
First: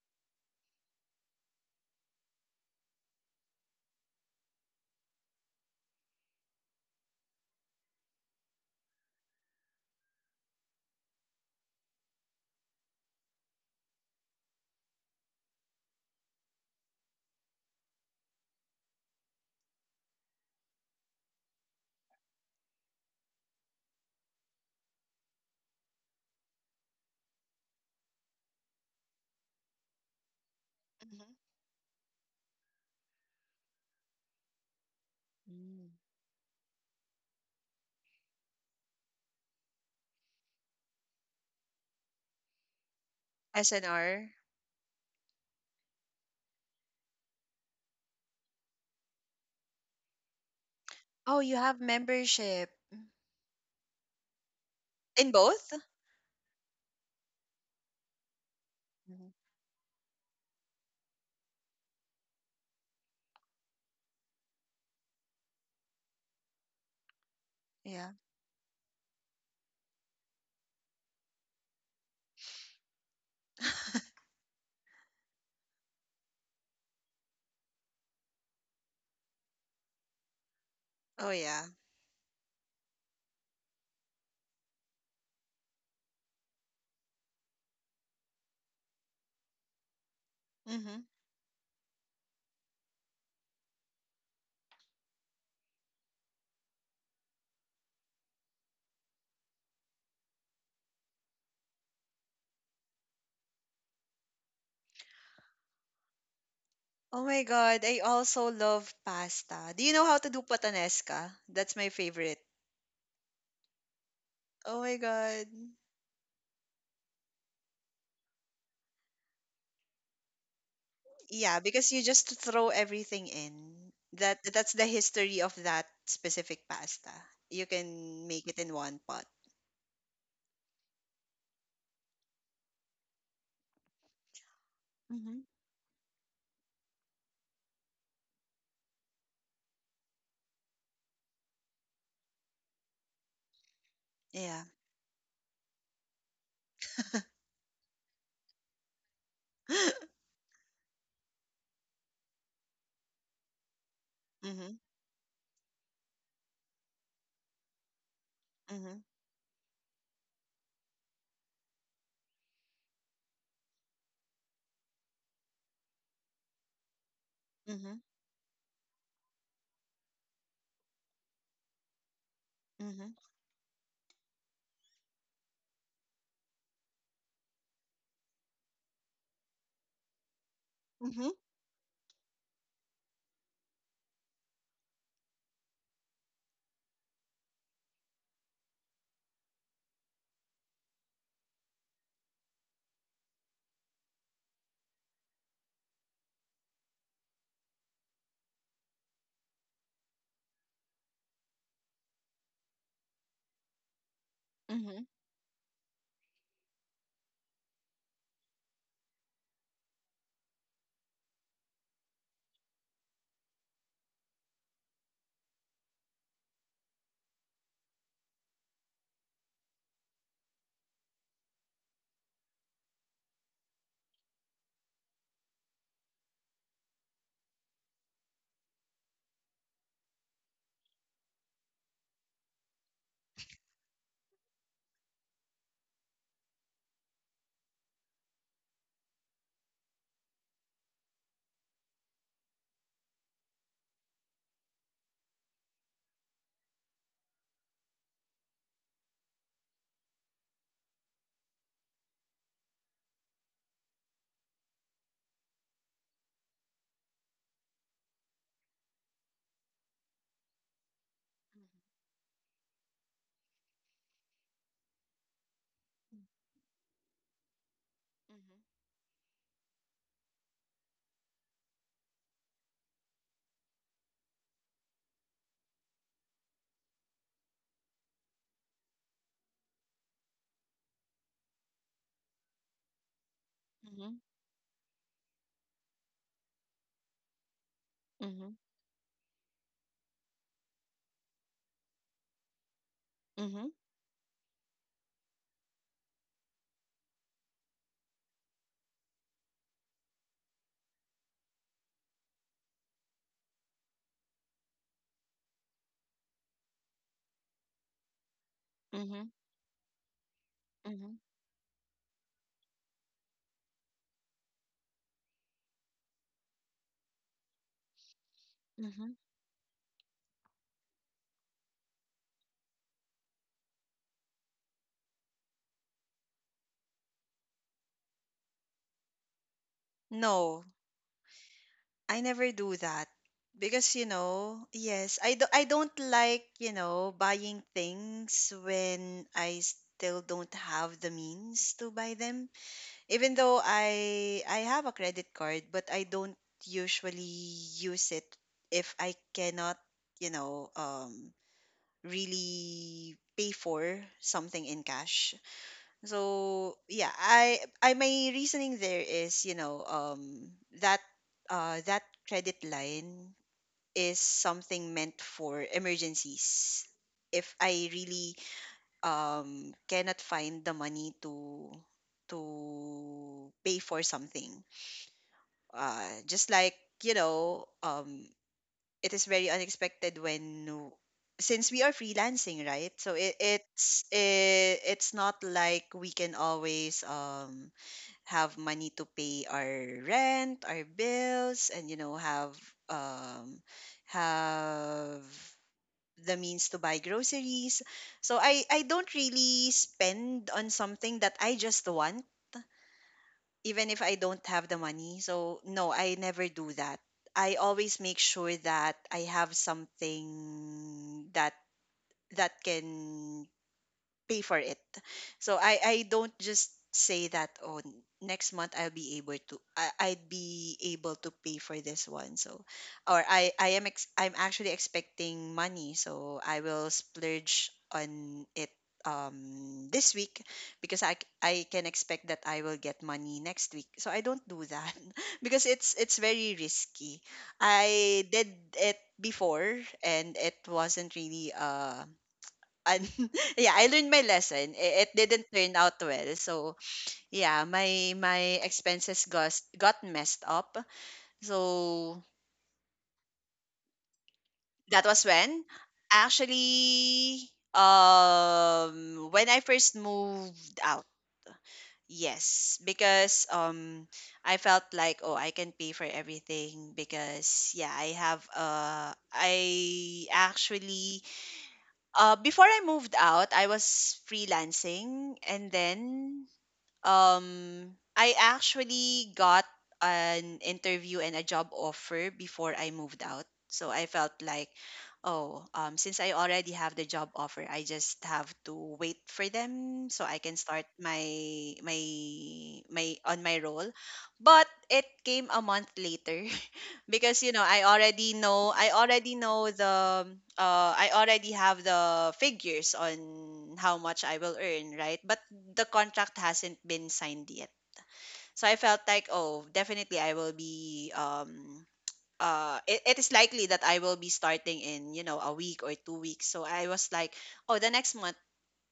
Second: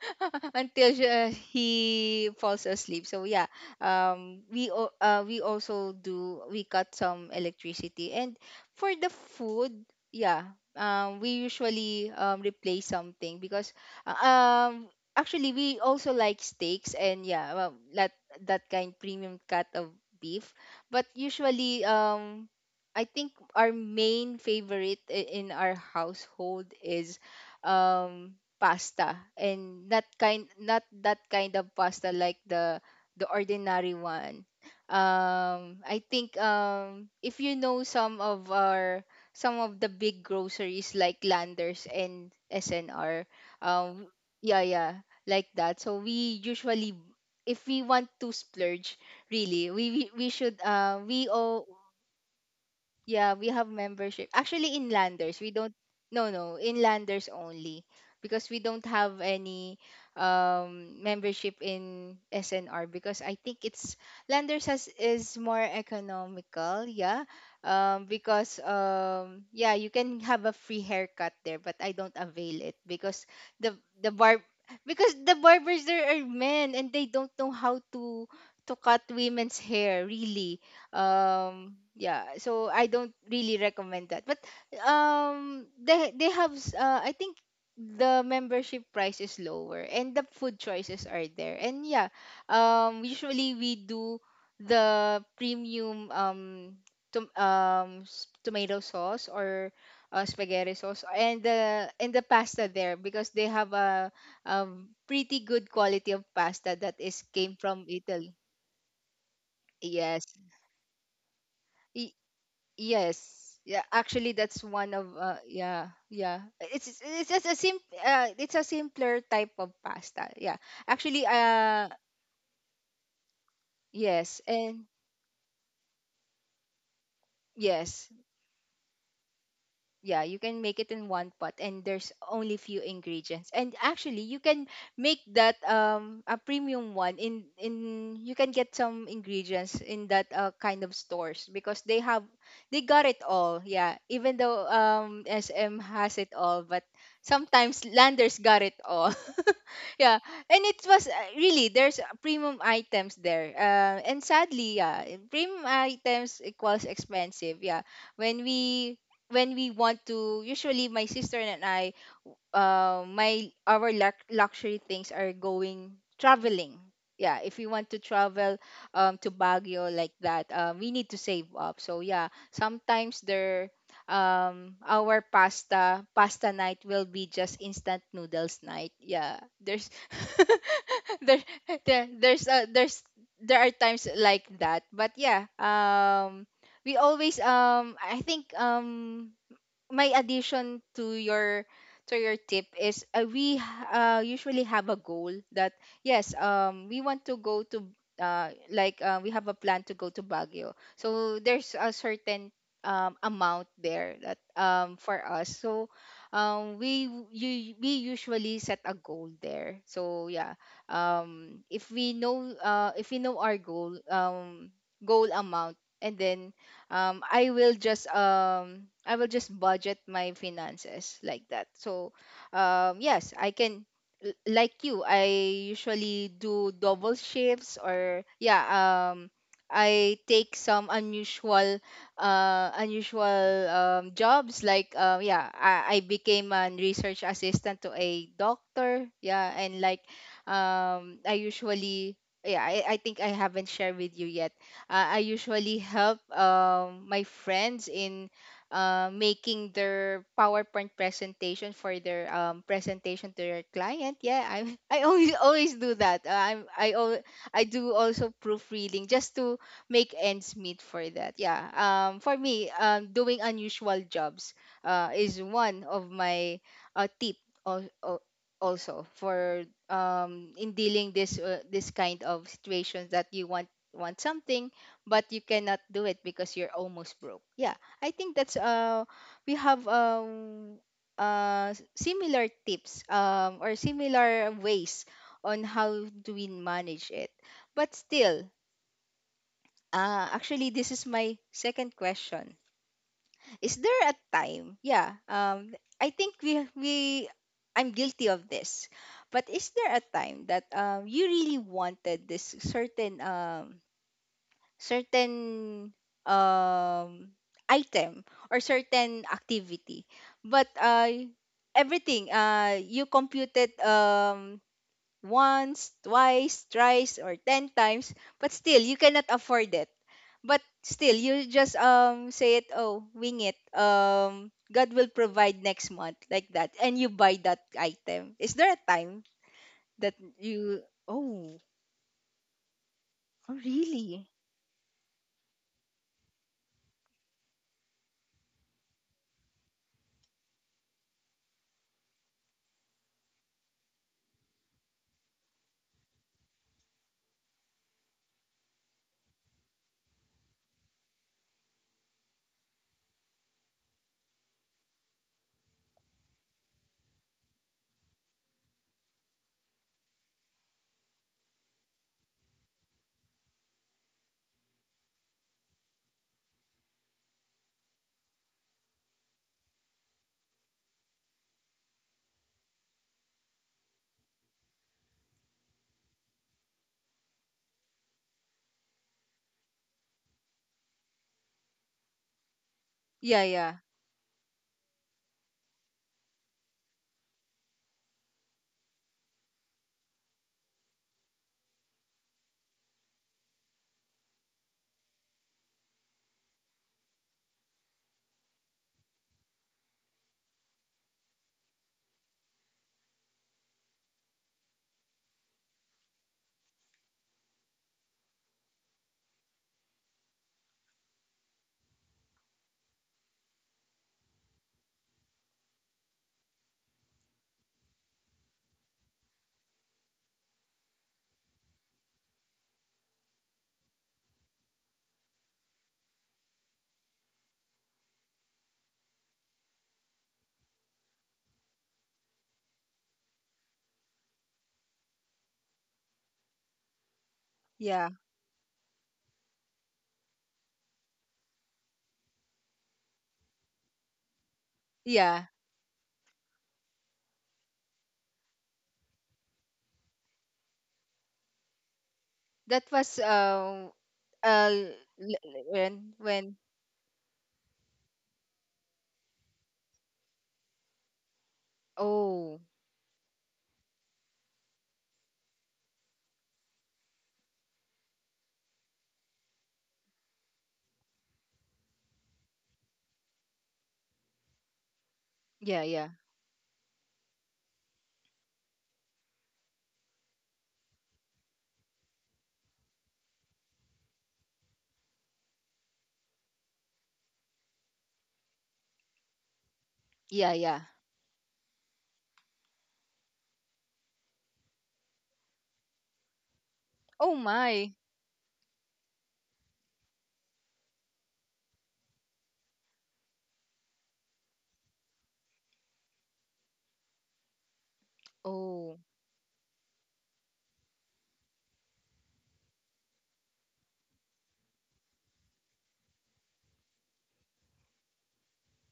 S1: until, he falls asleep. So yeah, we we also do we cut some electricity, and for the food, yeah, we usually replace something because uh, um actually, we also like steaks. And yeah, well, that kind premium cut of beef. But usually, I think our main favorite in our household is pasta, and that kind — not that
S2: Mm-hmm.
S1: kind of pasta like the ordinary one.
S2: Mm-hmm.
S1: I think if you know some of the big groceries like Landers and SNR, um,
S2: SNR.
S1: yeah, yeah, like that. So we usually, if we want to splurge, really, we should, we
S2: Oh, you
S1: all.
S2: have membership.
S1: Yeah, we have membership. Actually,
S2: In
S1: inlanders, we
S2: both?
S1: don't. No, no, inlanders only, because we don't have
S2: Hmm.
S1: any membership in SNR, because I think it's, landers has is more economical. Yeah.
S2: Yeah.
S1: Because yeah, you can have a free haircut there, but I don't avail it because the the barb because the barbers there are men, and they don't know how to cut women's hair, really.
S2: Oh yeah.
S1: Yeah so I don't really recommend that. But they have, I think the membership price is lower, and the food
S2: Mm-hmm.
S1: choices are there, and yeah, usually we do the premium tomato sauce, or spaghetti sauce, and the pasta there, because they have a pretty good quality of pasta that is
S2: Oh my
S1: came from
S2: god, I
S1: Italy.
S2: also love pasta. Do you know how
S1: Yes.
S2: to do patanesca? That's my favorite.
S1: Yes. Yeah, actually that's
S2: Oh
S1: one
S2: my
S1: of
S2: god.
S1: yeah, yeah. It's a simpler type of pasta. Yeah. Actually
S2: Yeah, because you just throw everything in.
S1: yes,
S2: That that's the
S1: and
S2: history of that specific pasta. You
S1: yes.
S2: can make it in one pot.
S1: Yeah, you can make it in one pot, and there's only few ingredients, and actually you can make
S2: Mm-hmm.
S1: that a premium one in — you can get some ingredients in that kind of stores, because they got it all. Yeah, even
S2: Yeah.
S1: though sm has it all, but sometimes landers got it all. Yeah. And it was really, there's premium items there, and sadly, yeah, premium items equals expensive. Yeah, when we
S2: Mm-hmm.
S1: when we want to, usually my sister and I, my our luxury things are going traveling. Yeah, if we want
S2: Mhm,
S1: to travel to Baguio like that, we need to save up. So yeah,
S2: mhm,
S1: sometimes there, our pasta night will be just instant noodles night. Yeah, there's
S2: mhm,
S1: there, there there's there are times like that. But yeah, we always, I think, my addition to your tip is, we usually have a goal that, yes, we want to go to, like, we have a plan to go to Baguio, so there's a certain amount there, that
S2: mhm,
S1: for us. So we w- you we usually set a goal there. So yeah, if we know, if we know our goal, amount, and then I will just budget my finances like that. So yes, I can, like you, I usually do double shifts, or yeah, um I take some unusual, jobs like, yeah, I became a research assistant to a doctor, yeah, and like, I usually yeah, I think I haven't shared with you yet. I usually help my friends in making their PowerPoint presentation for their presentation to their client. Yeah, I I always always do that. I do also proofreading, just to make ends meet for that. Yeah. For me, doing unusual jobs is one of my tip, al- al-
S2: mhm,
S1: also for, in dealing this kind of situations that you want something, but you cannot do it because you're almost broke. Yeah, I think that's we have similar tips, or
S2: mhm,
S1: similar ways on how do we manage it. But still, actually, this is my second question.
S2: mhm,
S1: Is there a time? Yeah, I think we I'm guilty of this. But is there a time that you really wanted this certain, certain um item, or certain
S2: mhm,
S1: activity, but
S2: mhm,
S1: everything, you compute it, once, twice, thrice, or 10 times, but still you
S2: mhm.
S1: cannot afford it, but still you just say it, oh, wing it, god will provide next month, like that, and you buy that item? Is there a time that
S2: No,
S1: you — oh,
S2: I never do that
S1: oh
S2: because you
S1: really?
S2: know, yes, I don't like, you know, buying things when I still don't have the means to buy them. Even though I have a credit card, but I don't usually use it if I cannot, you know, really pay for something in cash. So yeah, I my reasoning there is, you know, that that credit line is something meant for emergencies. If I really cannot find the money to pay for something. Just like, you know, it is very unexpected since we are freelancing, right? So
S1: Yeah, yeah,
S2: it's it's not like we can always have money to pay our rent, our bills, and you know um have the means to buy groceries. So I don't really spend on something that I just want, even if I don't have the money. So no, I never do that. I always make sure that I have something that that can pay for it. So I don't just say that oh next month I'd be able to pay for this one. So or I'm actually expecting money so I will splurge on it this week because I can expect that I will get money next week. So I don't do that because it's very risky.
S1: yeah,
S2: I did it before and it wasn't really and yeah, I learned my lesson. I- It
S1: yeah.
S2: didn't turn out well. So yeah, my expenses got messed up. So
S1: That was
S2: that was when
S1: when when —
S2: actually when I first moved out.
S1: oh,
S2: Yes, because I felt like oh I can pay for everything because yeah I actually before I moved out I was freelancing and
S1: yeah, yeah,
S2: then um I actually got an interview and a job offer before I moved out. So I felt like, oh, since I already have the job offer, I just have to wait for them so I
S1: yeah,
S2: can
S1: yeah.
S2: start my my on my role. But it came a month later
S1: Oh
S2: because you know
S1: my.
S2: I already know the I already have the figures on how much I will earn, right? But the contract hasn't been signed yet, so I
S1: Oh.
S2: felt like oh definitely I will be it, it is likely that I will be starting in you know a week or 2 weeks. So I was like oh the next month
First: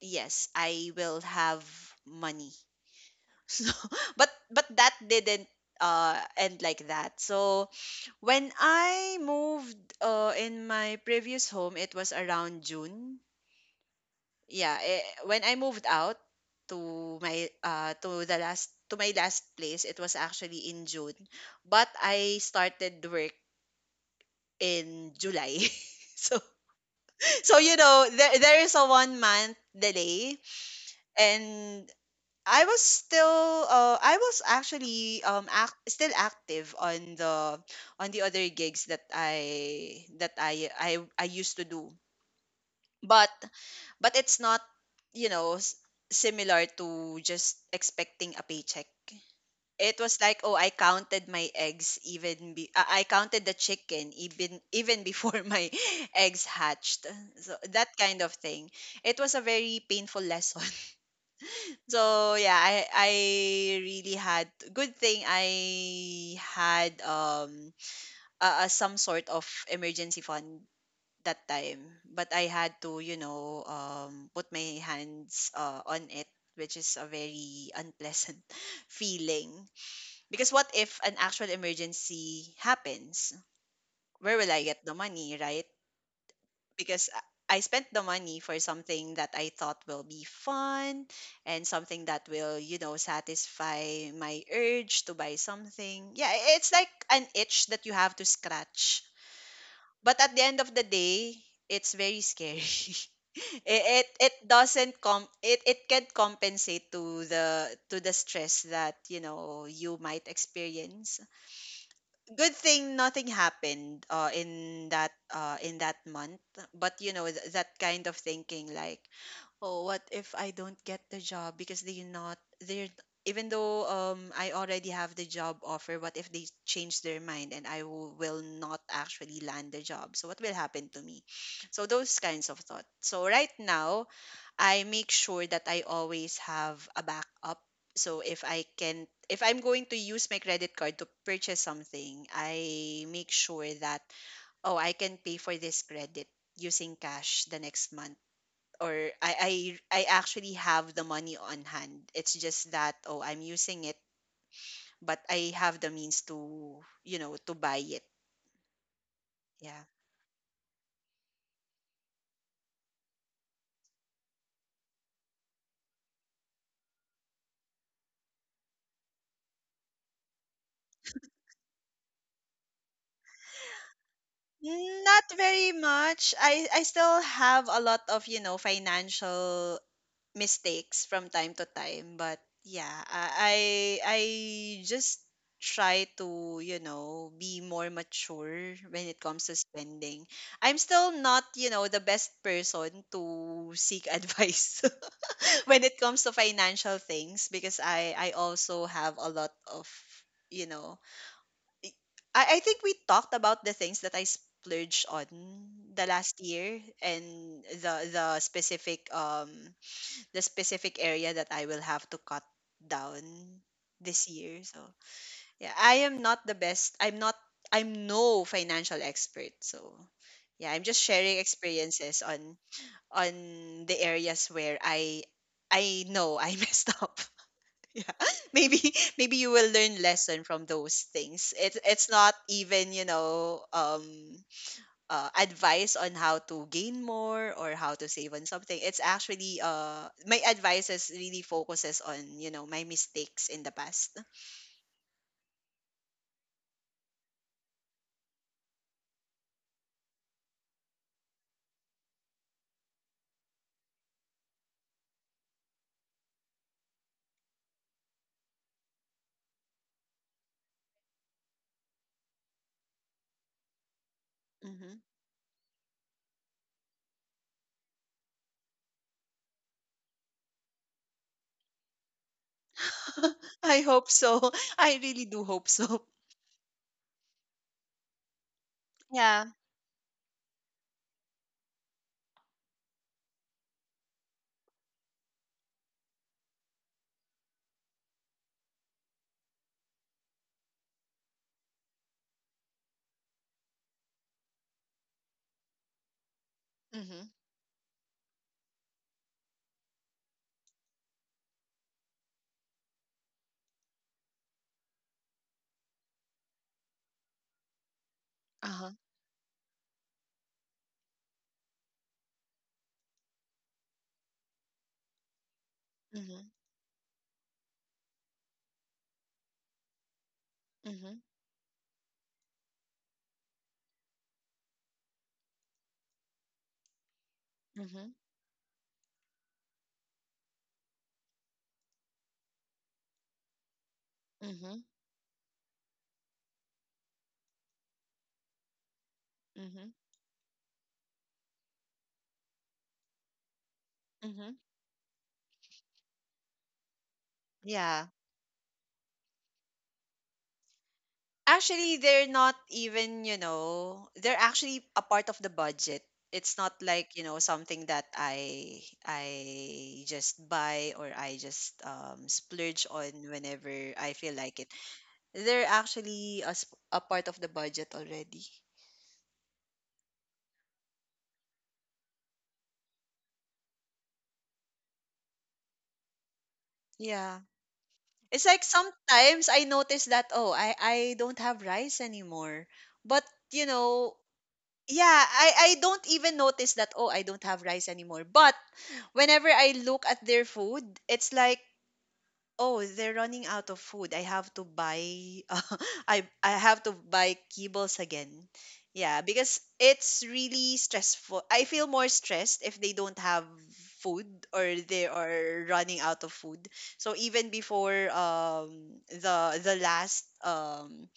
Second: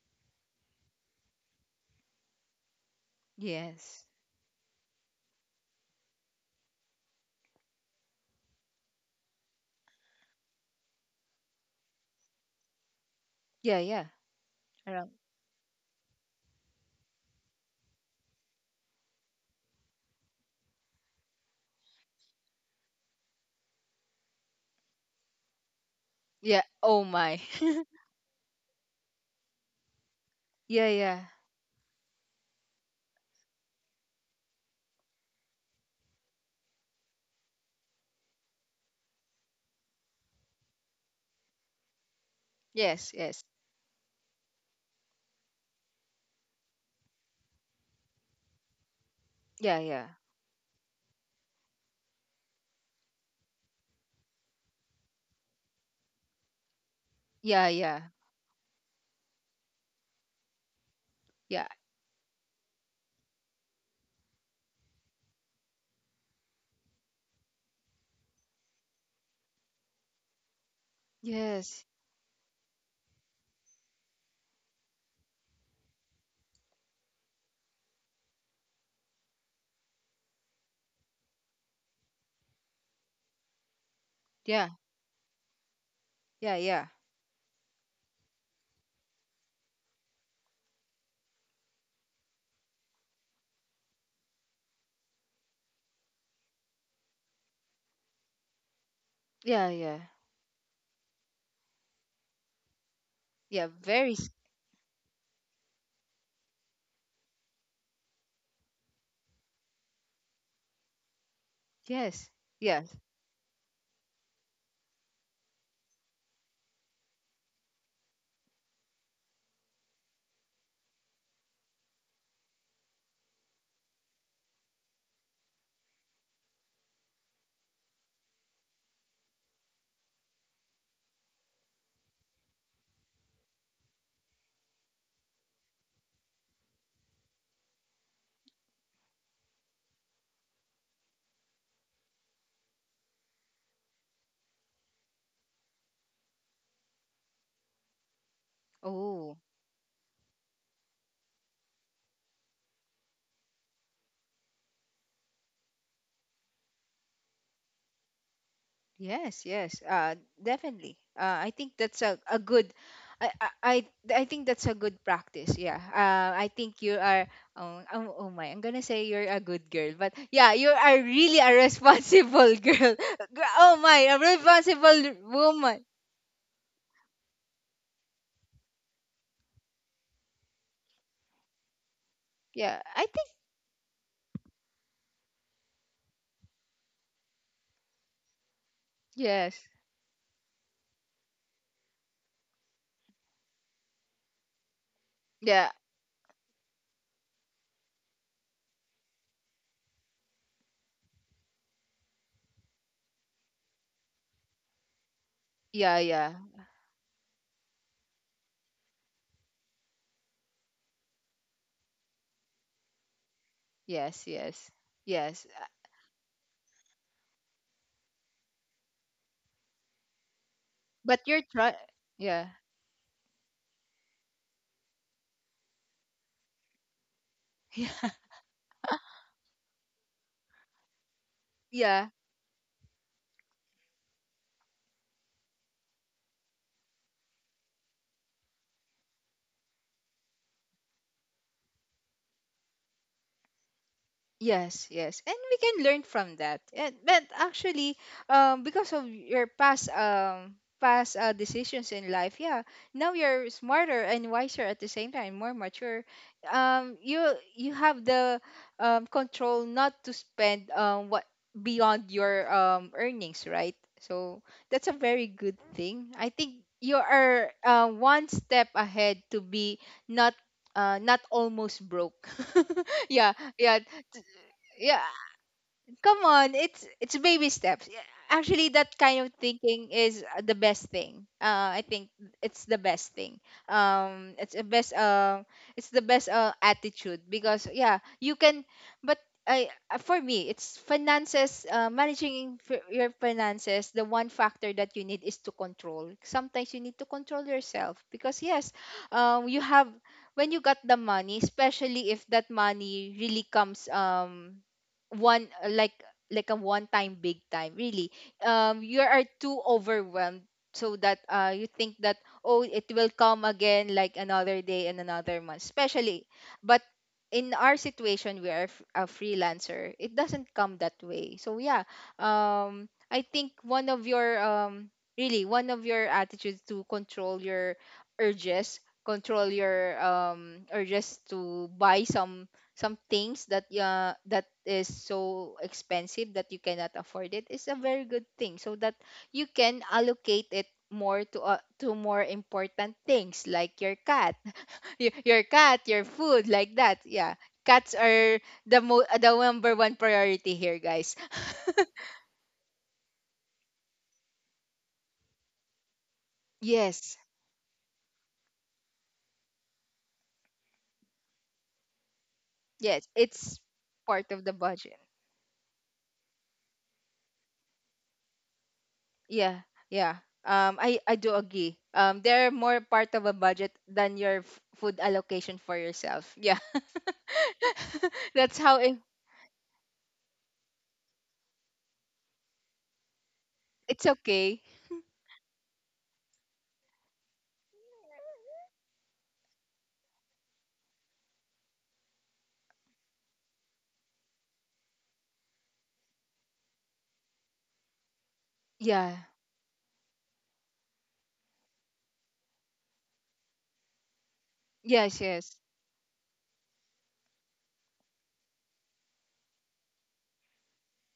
S2: yes I will have money so
S1: Yes.
S2: but that didn't end like that. So when I moved in my previous home, it was around June.
S1: Yeah, yeah,
S2: Yeah, eh,
S1: around.
S2: when I moved out to my to my last place, it was actually in June. But I started work in July. So
S1: Yeah. Oh my.
S2: so you know there is a 1 month delay,
S1: Yeah, yeah.
S2: and I was still I was actually still active on the other gigs that I I used to do.
S1: Yes,
S2: But
S1: yes.
S2: but it's not, you know, s- similar to just expecting a paycheck.
S1: Yeah,
S2: It
S1: yeah,
S2: was like, oh, I counted the chicken even even before my eggs hatched. So
S1: yeah,
S2: that
S1: yeah,
S2: kind of thing. It was a very painful lesson.
S1: yeah.
S2: So yeah, I really had good thing I had some sort of emergency fund that
S1: Yes.
S2: time, but I had to, put my hands on it, which is a very unpleasant feeling. Because what if an actual emergency happens? Where will I
S1: Yeah,
S2: get the money, right?
S1: yeah, yeah,
S2: Because I spent the money for something that I thought will be fun, and something that will, you know, satisfy my urge to buy something. Yeah, it's like an itch that you have to scratch.
S1: yeah, yeah,
S2: But at the end of the day, it's very scary.
S1: yeah,
S2: it, it
S1: very
S2: it doesn't com It it can compensate to the stress that, you know, you might experience.
S1: yes,
S2: Good
S1: yes.
S2: thing nothing happened in that in that month. But you know, that kind of thinking like, oh, what if I don't get the job because they're not, they're, even though I already have the job offer, what if they change their mind and I will not actually land the job, so what will happen to me? So those kinds of thoughts. So right now I make sure that I always have a backup. So if I can, if I'm going to use my credit card to purchase something, I make sure that, oh, I can pay for this credit using cash the next month, or I
S1: Oh.
S2: I I actually have the money on hand. It's just that, oh, I'm using it, but I have the means to, you know, to buy it.
S1: Yes,
S2: Yeah.
S1: yes, definitely. I think that's a good I, I think that's a good practice. Yeah. I think you are, oh, oh, oh my, I'm gonna say you're a good girl, but yeah, you are really a responsible girl. Oh my, a responsible
S2: Not very
S1: woman.
S2: much. I still have a lot of, you know, financial mistakes from time to time. But
S1: Yeah.
S2: yeah,
S1: I think,
S2: I I just try to, you know, be more mature when it comes
S1: yes.
S2: to spending. I'm still not, you know, the best person to seek advice
S1: Yeah,
S2: when it comes to financial things, because I also have a lot of, you know, I think we talked about the things that I splurged on
S1: yeah,
S2: the
S1: yeah.
S2: last year, and the specific the specific area that I will have to cut down
S1: Yes,
S2: this year.
S1: yes,
S2: So
S1: yes.
S2: yeah, I am not the best. I'm not. I'm no financial expert. So yeah, I'm just
S1: But
S2: sharing
S1: you're trying,
S2: experiences
S1: yeah.
S2: on the areas where I know I messed up. Yeah. Maybe maybe you will learn lesson from those things.
S1: Yeah.
S2: It's not even, you know, advice on how to gain more or how to save on something. It's actually, my advice is really focuses on, you know, my mistakes in the past.
S1: Yes, yes. And we can learn from that. And but actually, because of your past, decisions in life, yeah, now you're smarter and wiser at the same time, more mature. You, you have the control not to spend what beyond your earnings, right? So that's a
S2: Hmm.
S1: very good thing. I think you are, one step ahead to be not — not almost broke. Yeah, yeah,
S2: I hope so. I
S1: yeah,
S2: really do hope so.
S1: come on, it's baby steps. Yeah, actually that kind of
S2: Yeah.
S1: thinking is the best thing. I think it's the best thing um it's the best uh it's the best attitude, because yeah, you can, but I, for me, it's finances, managing your finances. The one factor that you need is to control. Sometimes you need to
S2: Mm-hmm.
S1: control yourself because, yes, you have, when you got the money, especially if that money really comes one, like a one time big time, really,
S2: Uh huh.
S1: you are too overwhelmed, so that you think that, oh, it will come again, like another day and another month, especially.
S2: Mm-hmm.
S1: But in our situation, we are a freelancer, it doesn't come that
S2: Mm-hmm.
S1: way. So yeah, I think one of your, really, one of your attitudes to control your
S2: Mm-hmm.
S1: urges, control your urges to buy some — some things that that
S2: Mm-hmm.
S1: is so expensive that you cannot afford it, is a very good thing, so that you can allocate it more to, to more important things, like your cat.
S2: Mm-hmm.
S1: Your your cat, your food, like that, yeah. Cats
S2: Yeah.
S1: are the number one priority here, guys.
S2: Actually, they're not even, you know, they're actually a part of the budget. It's not
S1: Yes,
S2: like, you know, something that I just buy or I just splurge
S1: yes,
S2: on
S1: it's
S2: whenever I
S1: part
S2: feel
S1: of the
S2: like it.
S1: budget.
S2: They're actually a, a part of the budget already.
S1: Yeah, yeah. I do agree, they're more part of a budget than your food allocation for yourself, yeah.
S2: Yeah. It's
S1: That's
S2: like
S1: how it —
S2: sometimes I notice that, oh, I don't have rice anymore. But, you
S1: it's
S2: know,
S1: okay.
S2: yeah, I don't even notice that, oh, I don't have rice anymore. But whenever I look at their food, it's like, oh, they're running out of food. I have to buy, I have to buy kibbles again.
S1: Yeah.
S2: Yeah, because it's really stressful. I feel more stressed if they don't have food or they
S1: Yes, yes.
S2: are running out of food. So even before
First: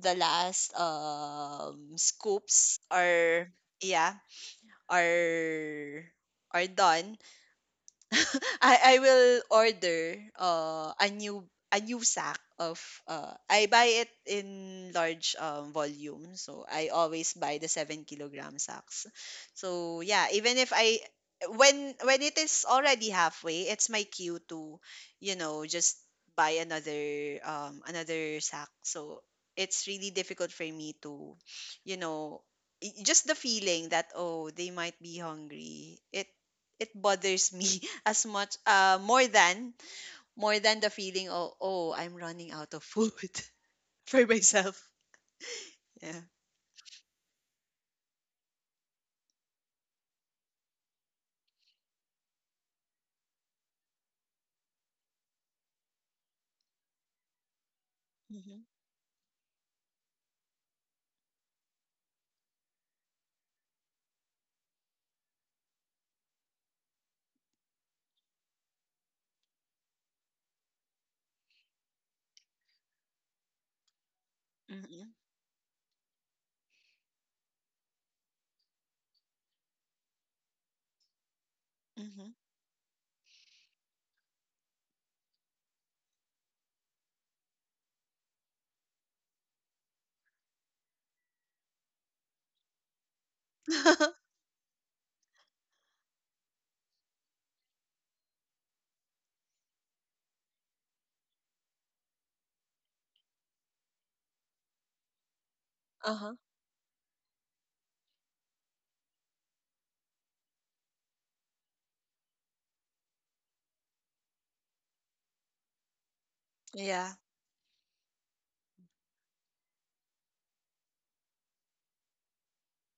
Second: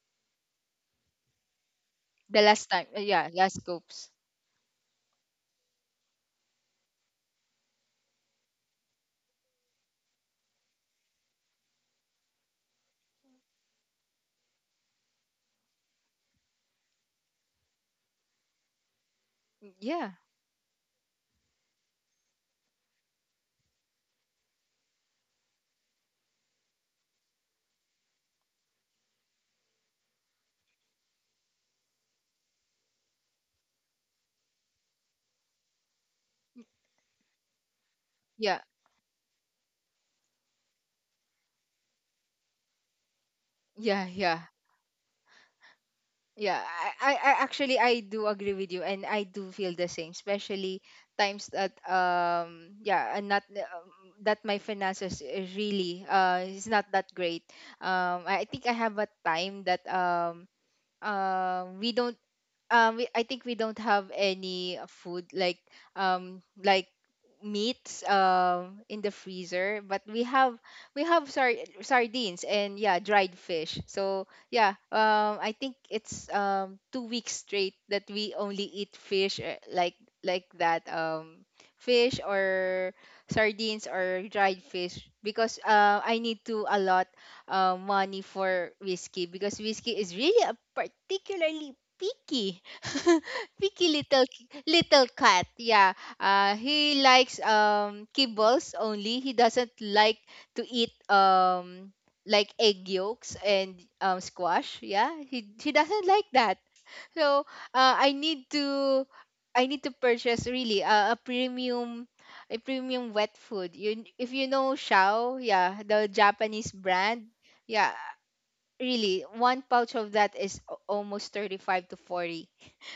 S2: the last
S1: The last
S2: scoops
S1: time. Yeah,
S2: are,
S1: last scopes.
S2: yeah, are are done. I will order a new sack of, I buy it in large volume, so I always buy the 7 kilogram sacks.
S1: Mm.
S2: So
S1: Yeah.
S2: yeah, even if I, when it is already halfway, it's my cue to, you know, just buy another another sack. So it's really difficult for me to, you know, just the feeling that, oh, they might be hungry. It bothers me as much,
S1: Yeah.
S2: more than the feeling of, oh, I'm running out of food
S1: Yeah,
S2: for
S1: yeah.
S2: myself. Yeah.
S1: Yeah. I actually I do agree with you, and I do feel the same, especially times that yeah, and not, that my finances really is not that great. I think
S2: Mm-hmm.
S1: I have a time that, we don't, I think we don't have any food like, like meats in the freezer, but we have — sardines, and yeah, dried fish. So yeah,
S2: Mm-hmm.
S1: I think it's 2 weeks straight that we only eat fish, like that, fish, or sardines, or dried fish, because I need to allot money for Whiskey, because Whiskey is really a particularly picky picky
S2: Mm-hmm.
S1: little little cat. Yeah. He likes kibbles only. He doesn't like to eat like egg yolks and squash. Yeah. He doesn't like
S2: Uh-huh.
S1: that. So uh, I need to I need to purchase, really, a premium — a premium wet food. You — if you know Shao, yeah, the Japanese
S2: Yeah.
S1: brand. Yeah. Really, one pouch of that is almost 35 to 40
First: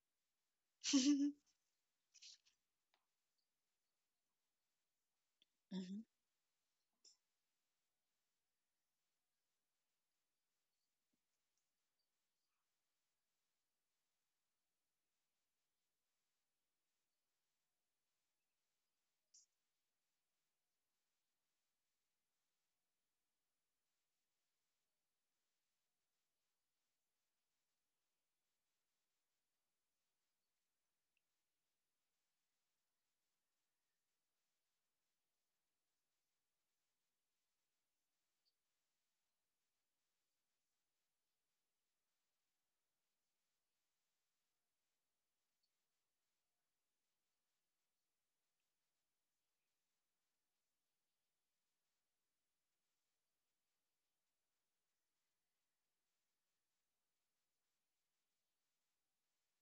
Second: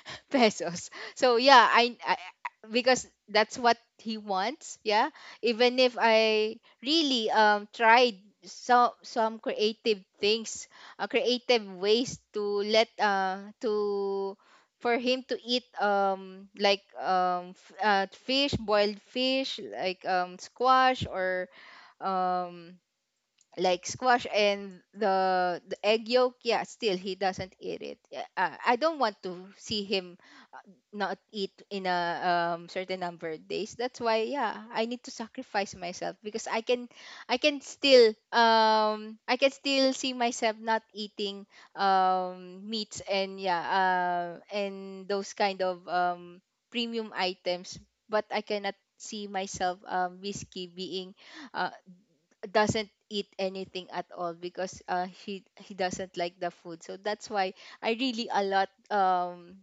S1: pesos.
S2: Mm-hmm.
S1: So yeah, because that's what he wants. Yeah, even if I really tried some creative things, creative ways to let to for him to eat fish, boiled fish, like squash or um like squash and the egg yolk. Yeah, still he doesn't eat it. Yeah, I don't want to see him not eat in a certain number of days. That's why, yeah, I need to sacrifice myself, because I can I can still see myself not eating meats and yeah, and those kind of premium items, but I cannot see myself Whiskey being uh, doesn't eat anything at all because he doesn't like the food. So that's why I really a lot,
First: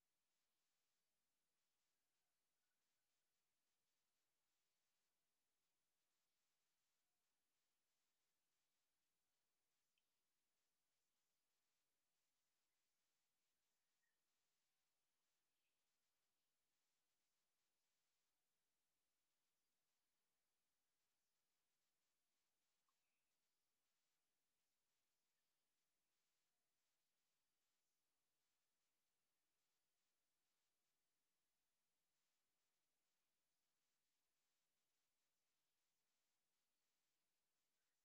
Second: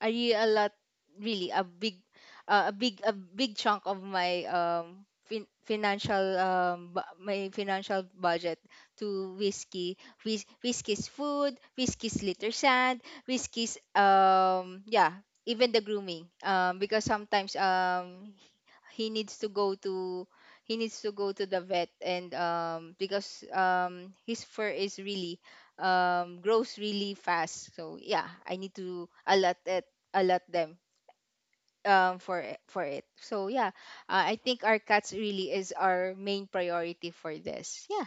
S1: I really a lot really a big, a big chunk of my financial my financial budget to Whiskey. Whiskey's food, Whiskey's litter sand, Whiskey's yeah, even the grooming, because sometimes he needs to go to he needs to go to the vet, and because his fur is really grows really fast. So yeah, I need to allot it, allot them for it, for it. So yeah, I think our cats really is our main priority for this. Yeah.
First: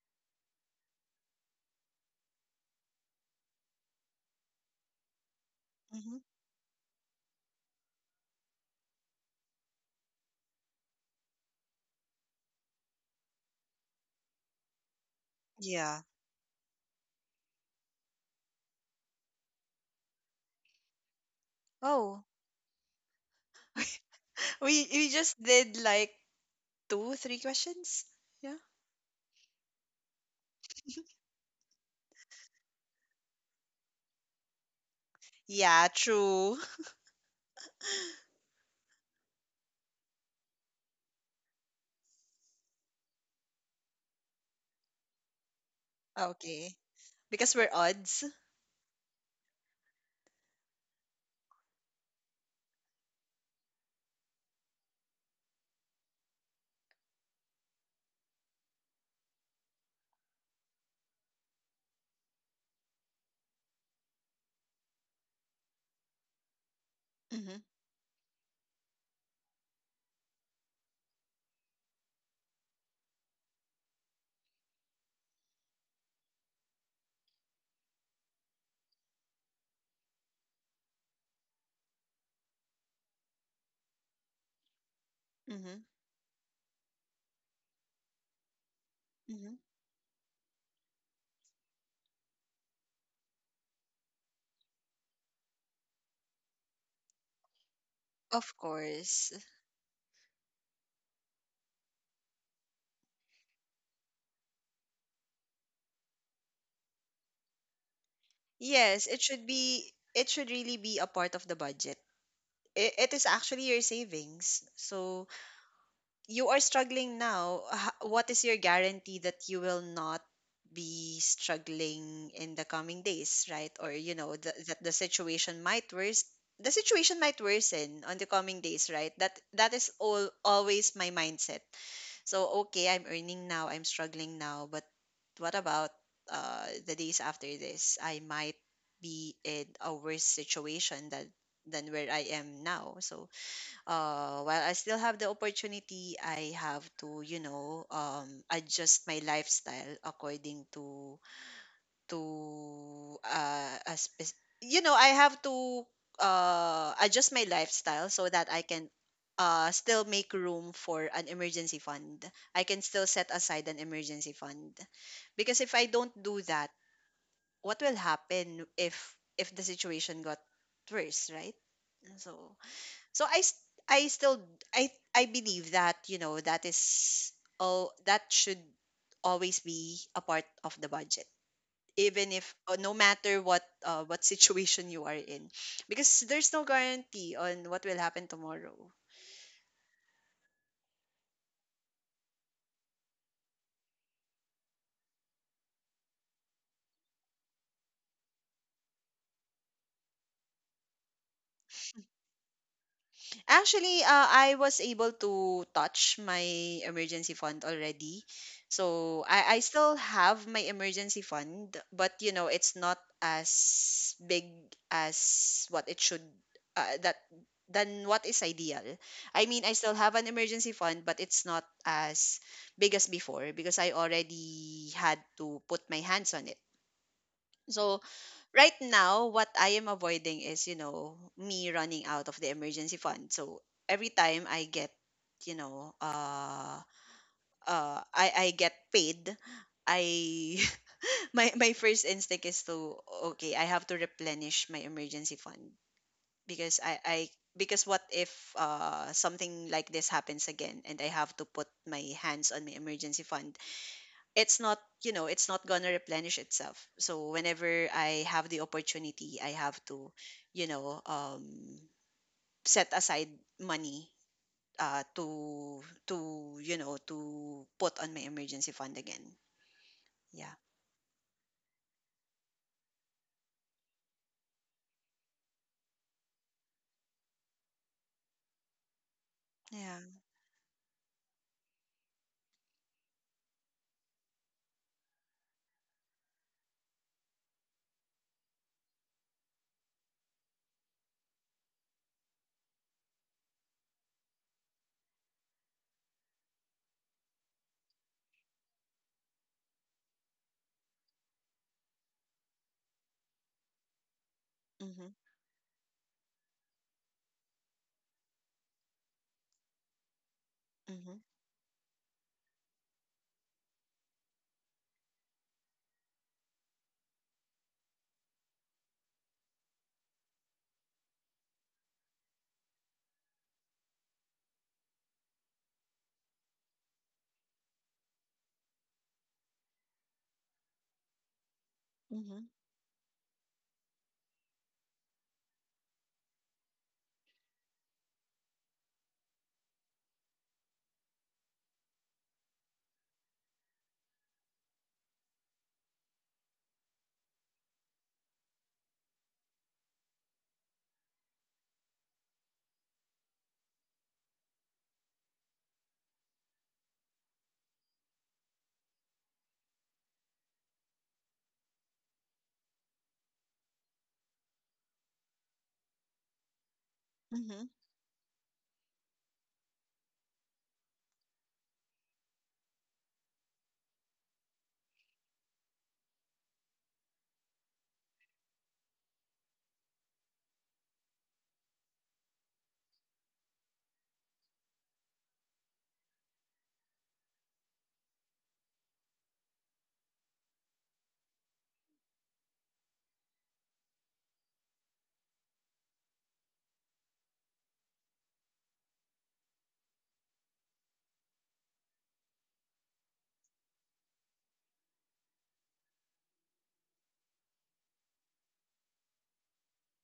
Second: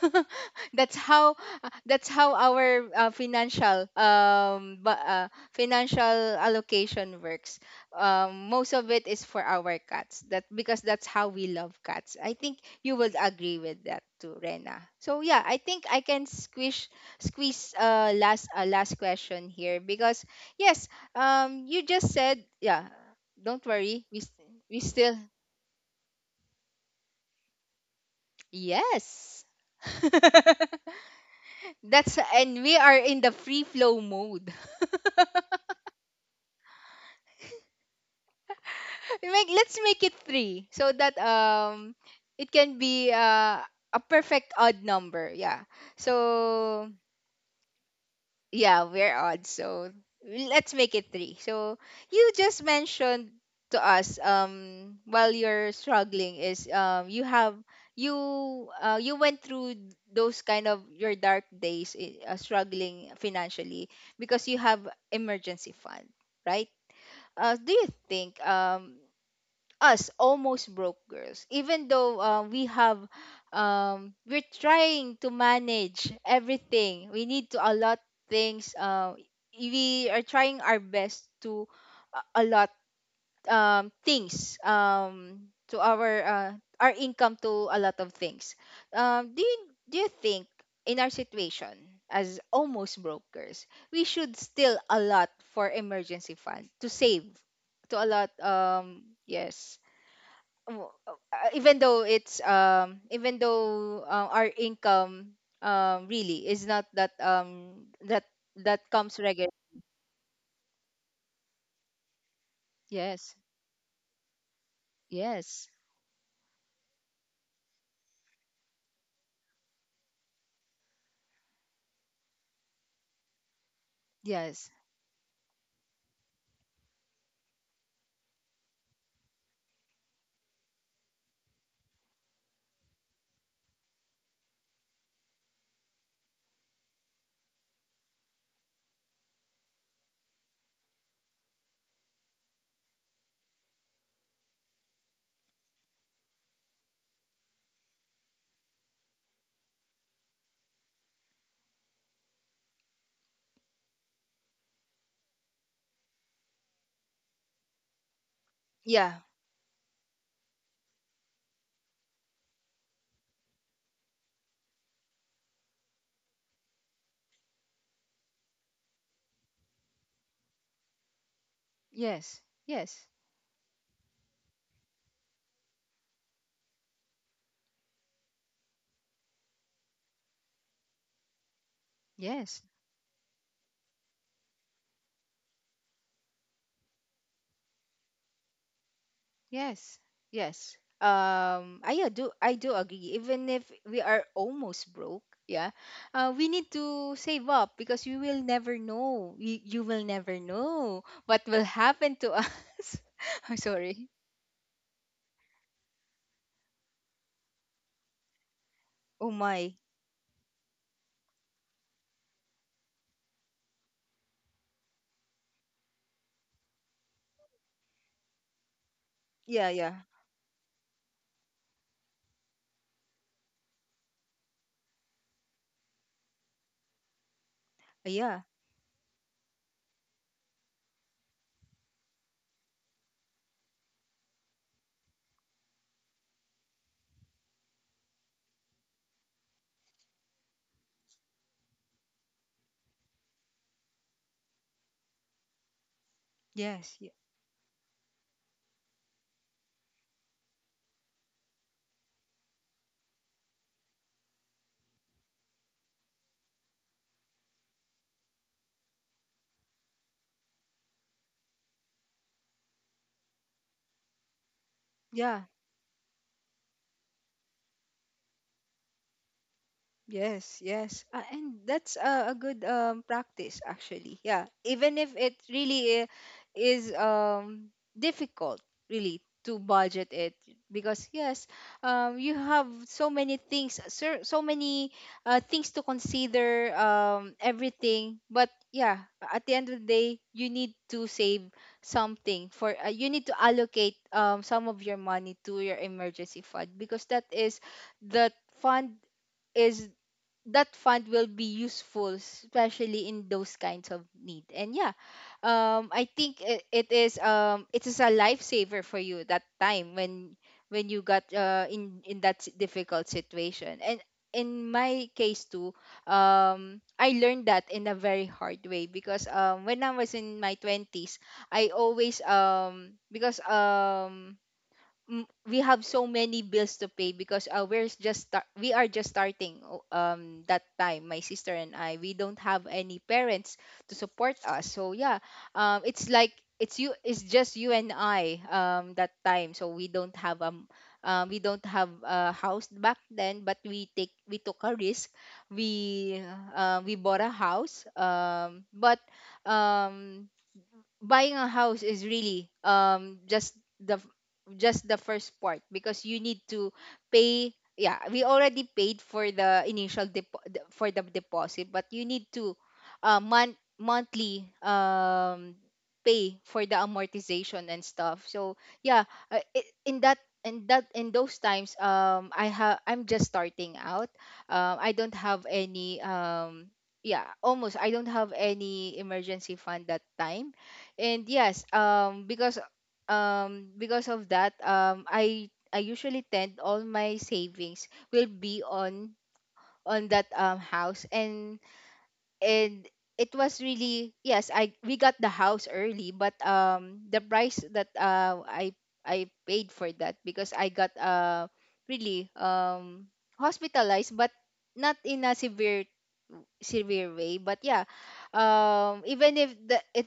S1: That's how, that's how our financial, but
S2: Mm-hmm.
S1: financial allocation works. Most of it is for our cats, That because that's how we love cats. I think you would agree with that too, Rena. So yeah, I think I
S2: Yeah.
S1: can squish, squeeze last, a last question here, because yes, you just
S2: Oh.
S1: said, yeah, don't worry. We
S2: We
S1: still,
S2: just did like two, three questions. Yeah.
S1: yes. That's, and we are in the free flow mode.
S2: Yeah, true.
S1: Make, let's make it three, so that it can be a perfect odd number. Yeah.
S2: Okay.
S1: So
S2: Because we're odds.
S1: yeah, we're odd. So let's make it three. So you just mentioned to us, while you're struggling is you have, you, you went through those kind of your dark days, struggling financially, because you have emergency fund, right? Uh,
S2: Mm-hmm.
S1: do you think us almost broke girls, even though we have, we're trying to manage everything, we need to allot things, we are trying our best to allot things, to
S2: Mm-hmm.
S1: our income to a lot of things, do
S2: Mm-hmm.
S1: you, do you think in our situation as almost brokers we should still allot for emergency fund to save, to allot,
S2: Of course.
S1: yes, even though it's, even though our income really is not that, that that
S2: Yes,
S1: comes
S2: it should
S1: regular.
S2: be, it should really be a part of the budget. It is
S1: Yes,
S2: actually your savings. So
S1: yes,
S2: you are struggling now. What is your guarantee that you will not be struggling in the coming days, right? Or you know the,
S1: yes,
S2: that the situation might worse. The situation might worsen on the coming days, right? That that is all always my mindset. So okay, I'm earning now, I'm struggling now, but what about, the days after this? I might be in a worse situation than where I am now. So while I still have the opportunity, I have to, you know, adjust my lifestyle according to, you know, I have to adjust my lifestyle so that I can
S1: yeah,
S2: still make room for an emergency fund. I can still set aside an emergency fund, because if I don't do that, what will happen if the situation got worse, right?
S1: yes,
S2: So
S1: yes,
S2: so I s- I still I believe that, you know, that is, oh, that should always be a part of the budget, even if
S1: yes,
S2: no matter what situation you are in, because there's no guarantee on what will happen tomorrow.
S1: yes, yes. Um, I, do I do agree. Even if we are almost broke, yeah, we need to save up, because you will never know, you will never know what will happen to us. I'm
S2: Actually,
S1: sorry.
S2: I was able to touch my emergency fund already. So
S1: Oh
S2: I
S1: my.
S2: still have my emergency fund, but you know, it's not as big as what it should, that than what is ideal. I mean,
S1: Yeah,
S2: I still
S1: yeah.
S2: have an emergency fund, but it's not as big as before, because I already had to put my hands on it. So
S1: Yeah.
S2: right now, what I am avoiding is, you know, me running out of the emergency fund. So every time I get, you know, uh, I get paid, I my first instinct is to, okay, I have to replenish my emergency fund, because
S1: Yes,
S2: I
S1: y-.
S2: I because what if something like this happens again and I have to put my hands on my emergency fund? It's not, you know, it's not gonna replenish itself. So whenever I have the opportunity, I have to, you know, set aside money uh
S1: Yeah.
S2: to to, you know, to put on my emergency fund again. Yeah.
S1: Yes, yes. And that's a good, practice, actually. Yeah. Even if it really is, difficult, really, to budget
S2: Yeah.
S1: it. Because, yes, you have so many things, so many, things to consider, everything. But yeah, at the end of the day, you need to save something for, you need to allocate, some of your money to your emergency fund, because that is the fund, is, that fund will be useful especially in those kinds of need. And yeah,
S2: Mm-hmm.
S1: I think it is, it is a lifesaver for you that time when you
S2: Mm-hmm.
S1: got in that difficult situation. And in my case too, I learned that in a very hard way, because when I was in my 20s, I always, we have so many bills to pay, because we are just starting that time. My sister and I, we don't have any parents to support us. So yeah, it's like, it's you, it's just you and I that time, so we don't have, we don't have a house back then, but we take, we took a risk, we, we bought a house. But um Buying a house is really just the f- just the first part, because you need to pay. Yeah, we already paid for the initial for the deposit, but you need to monthly, pay for the amortization
S2: Mm-hmm.
S1: and stuff. So yeah, in that, in those times, I have, I'm just starting out, I don't have any, yeah, almost, I don't have any emergency fund that time. And yes, because, because of that, I usually tend, all my savings will be on that house. And it was really, yes, I we got the house early, but the price that I paid for that, because I got really, hospitalized, but not in a severe, severe way. But yeah, even if the it,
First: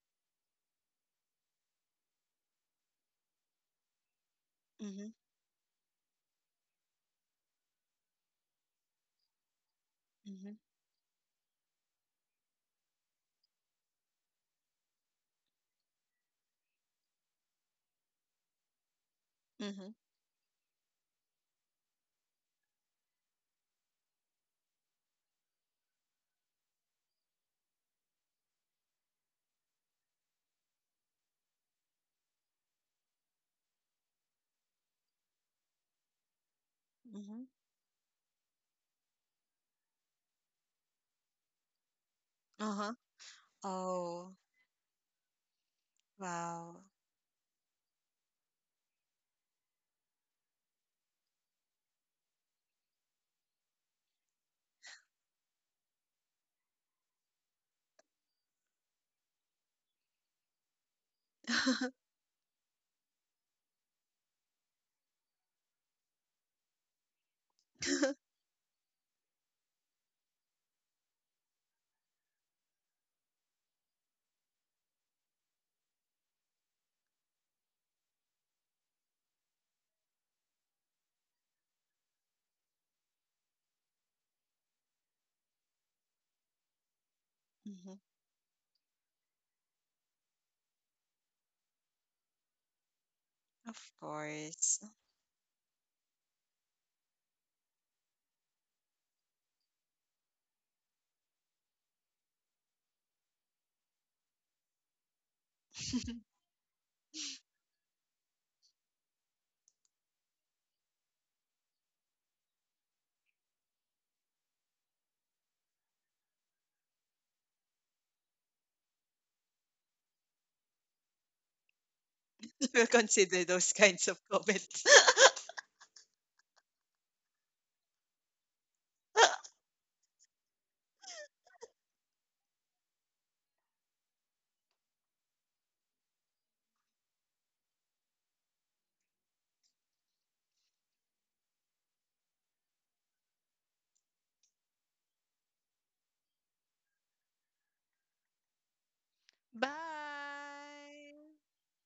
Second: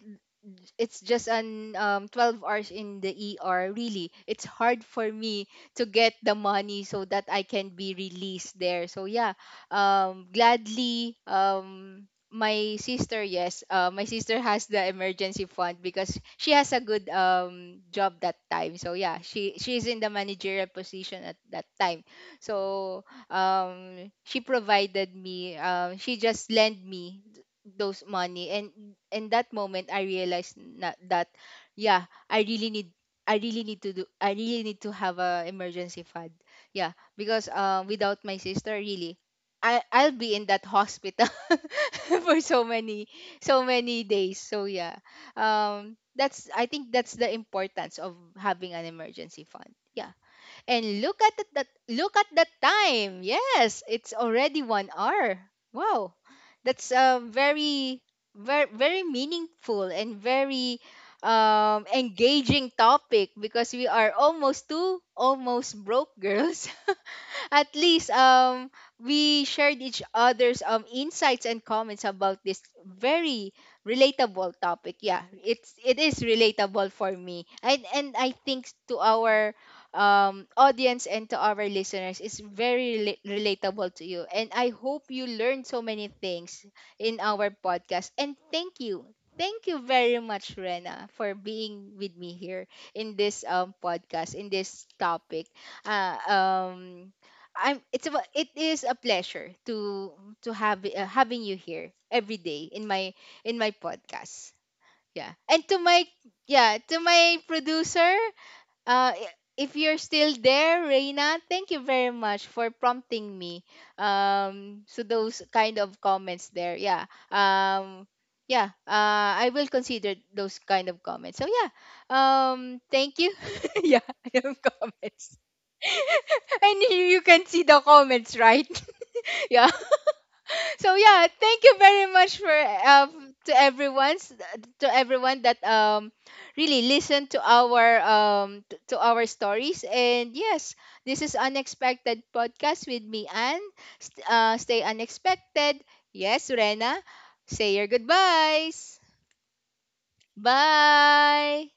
S1: it's just an 12 hours in the ER, really it's hard for
S2: Mm-hmm.
S1: me to get the money so that I can be released there. So yeah,
S2: Mm-hmm. Mm-hmm.
S1: gladly, my sister, yes, my sister has the emergency fund, because she has a good job that time. So yeah, she's
S2: Mm-hmm.
S1: in the managerial position at that time. So she provided me, she just lent me those money. And in that moment I realized that, yeah, I really need, I really need to do, I really need to have a emergency fund. Yeah,
S2: Hmm.
S1: because without my sister, really I'll be in that hospital for so
S2: Uh-huh.
S1: many, so many
S2: Oh.
S1: days. So yeah. Um, that's, I
S2: Wow.
S1: think that's the importance of having an emergency fund. Yeah. And look at the, that look at the time. Yes, it's already 1 hour. Wow, that's very, very meaningful and very, engaging topic, because we are almost two almost broke girls. At least we shared each other's insights and comments about this very relatable topic. Yeah, it's, it is relatable for me, and I think to our audience and to our listeners, it's very relatable to you, and I hope you learned so many things in our
S2: Mhm.
S1: podcast. And thank you, thank you very much, Rena, for being with me here in this
S2: Of
S1: podcast, in
S2: course.
S1: this topic. uh, um I'm, it's a, it is a pleasure to have, having you here every day in my, in my podcast. Yeah. And to my, yeah, to my producer, if you're still there, Reina, thank you very much for prompting me. Um, so those kind of comments there. Yeah. Um, yeah, I will consider those kind of comments. So yeah,
S2: We'll
S1: thank you.
S2: consider those
S1: Yeah,
S2: kinds of
S1: I have
S2: comments.
S1: comments. And you can see the comments, right? Yeah. So yeah, thank you very much for, uh, to everyone's, to everyone that really listened to our to our stories. And yes, this is Unexpected Podcast with me, and stay unexpected. Yes, Rena, say your goodbyes.
S2: Bye.
S1: Bye.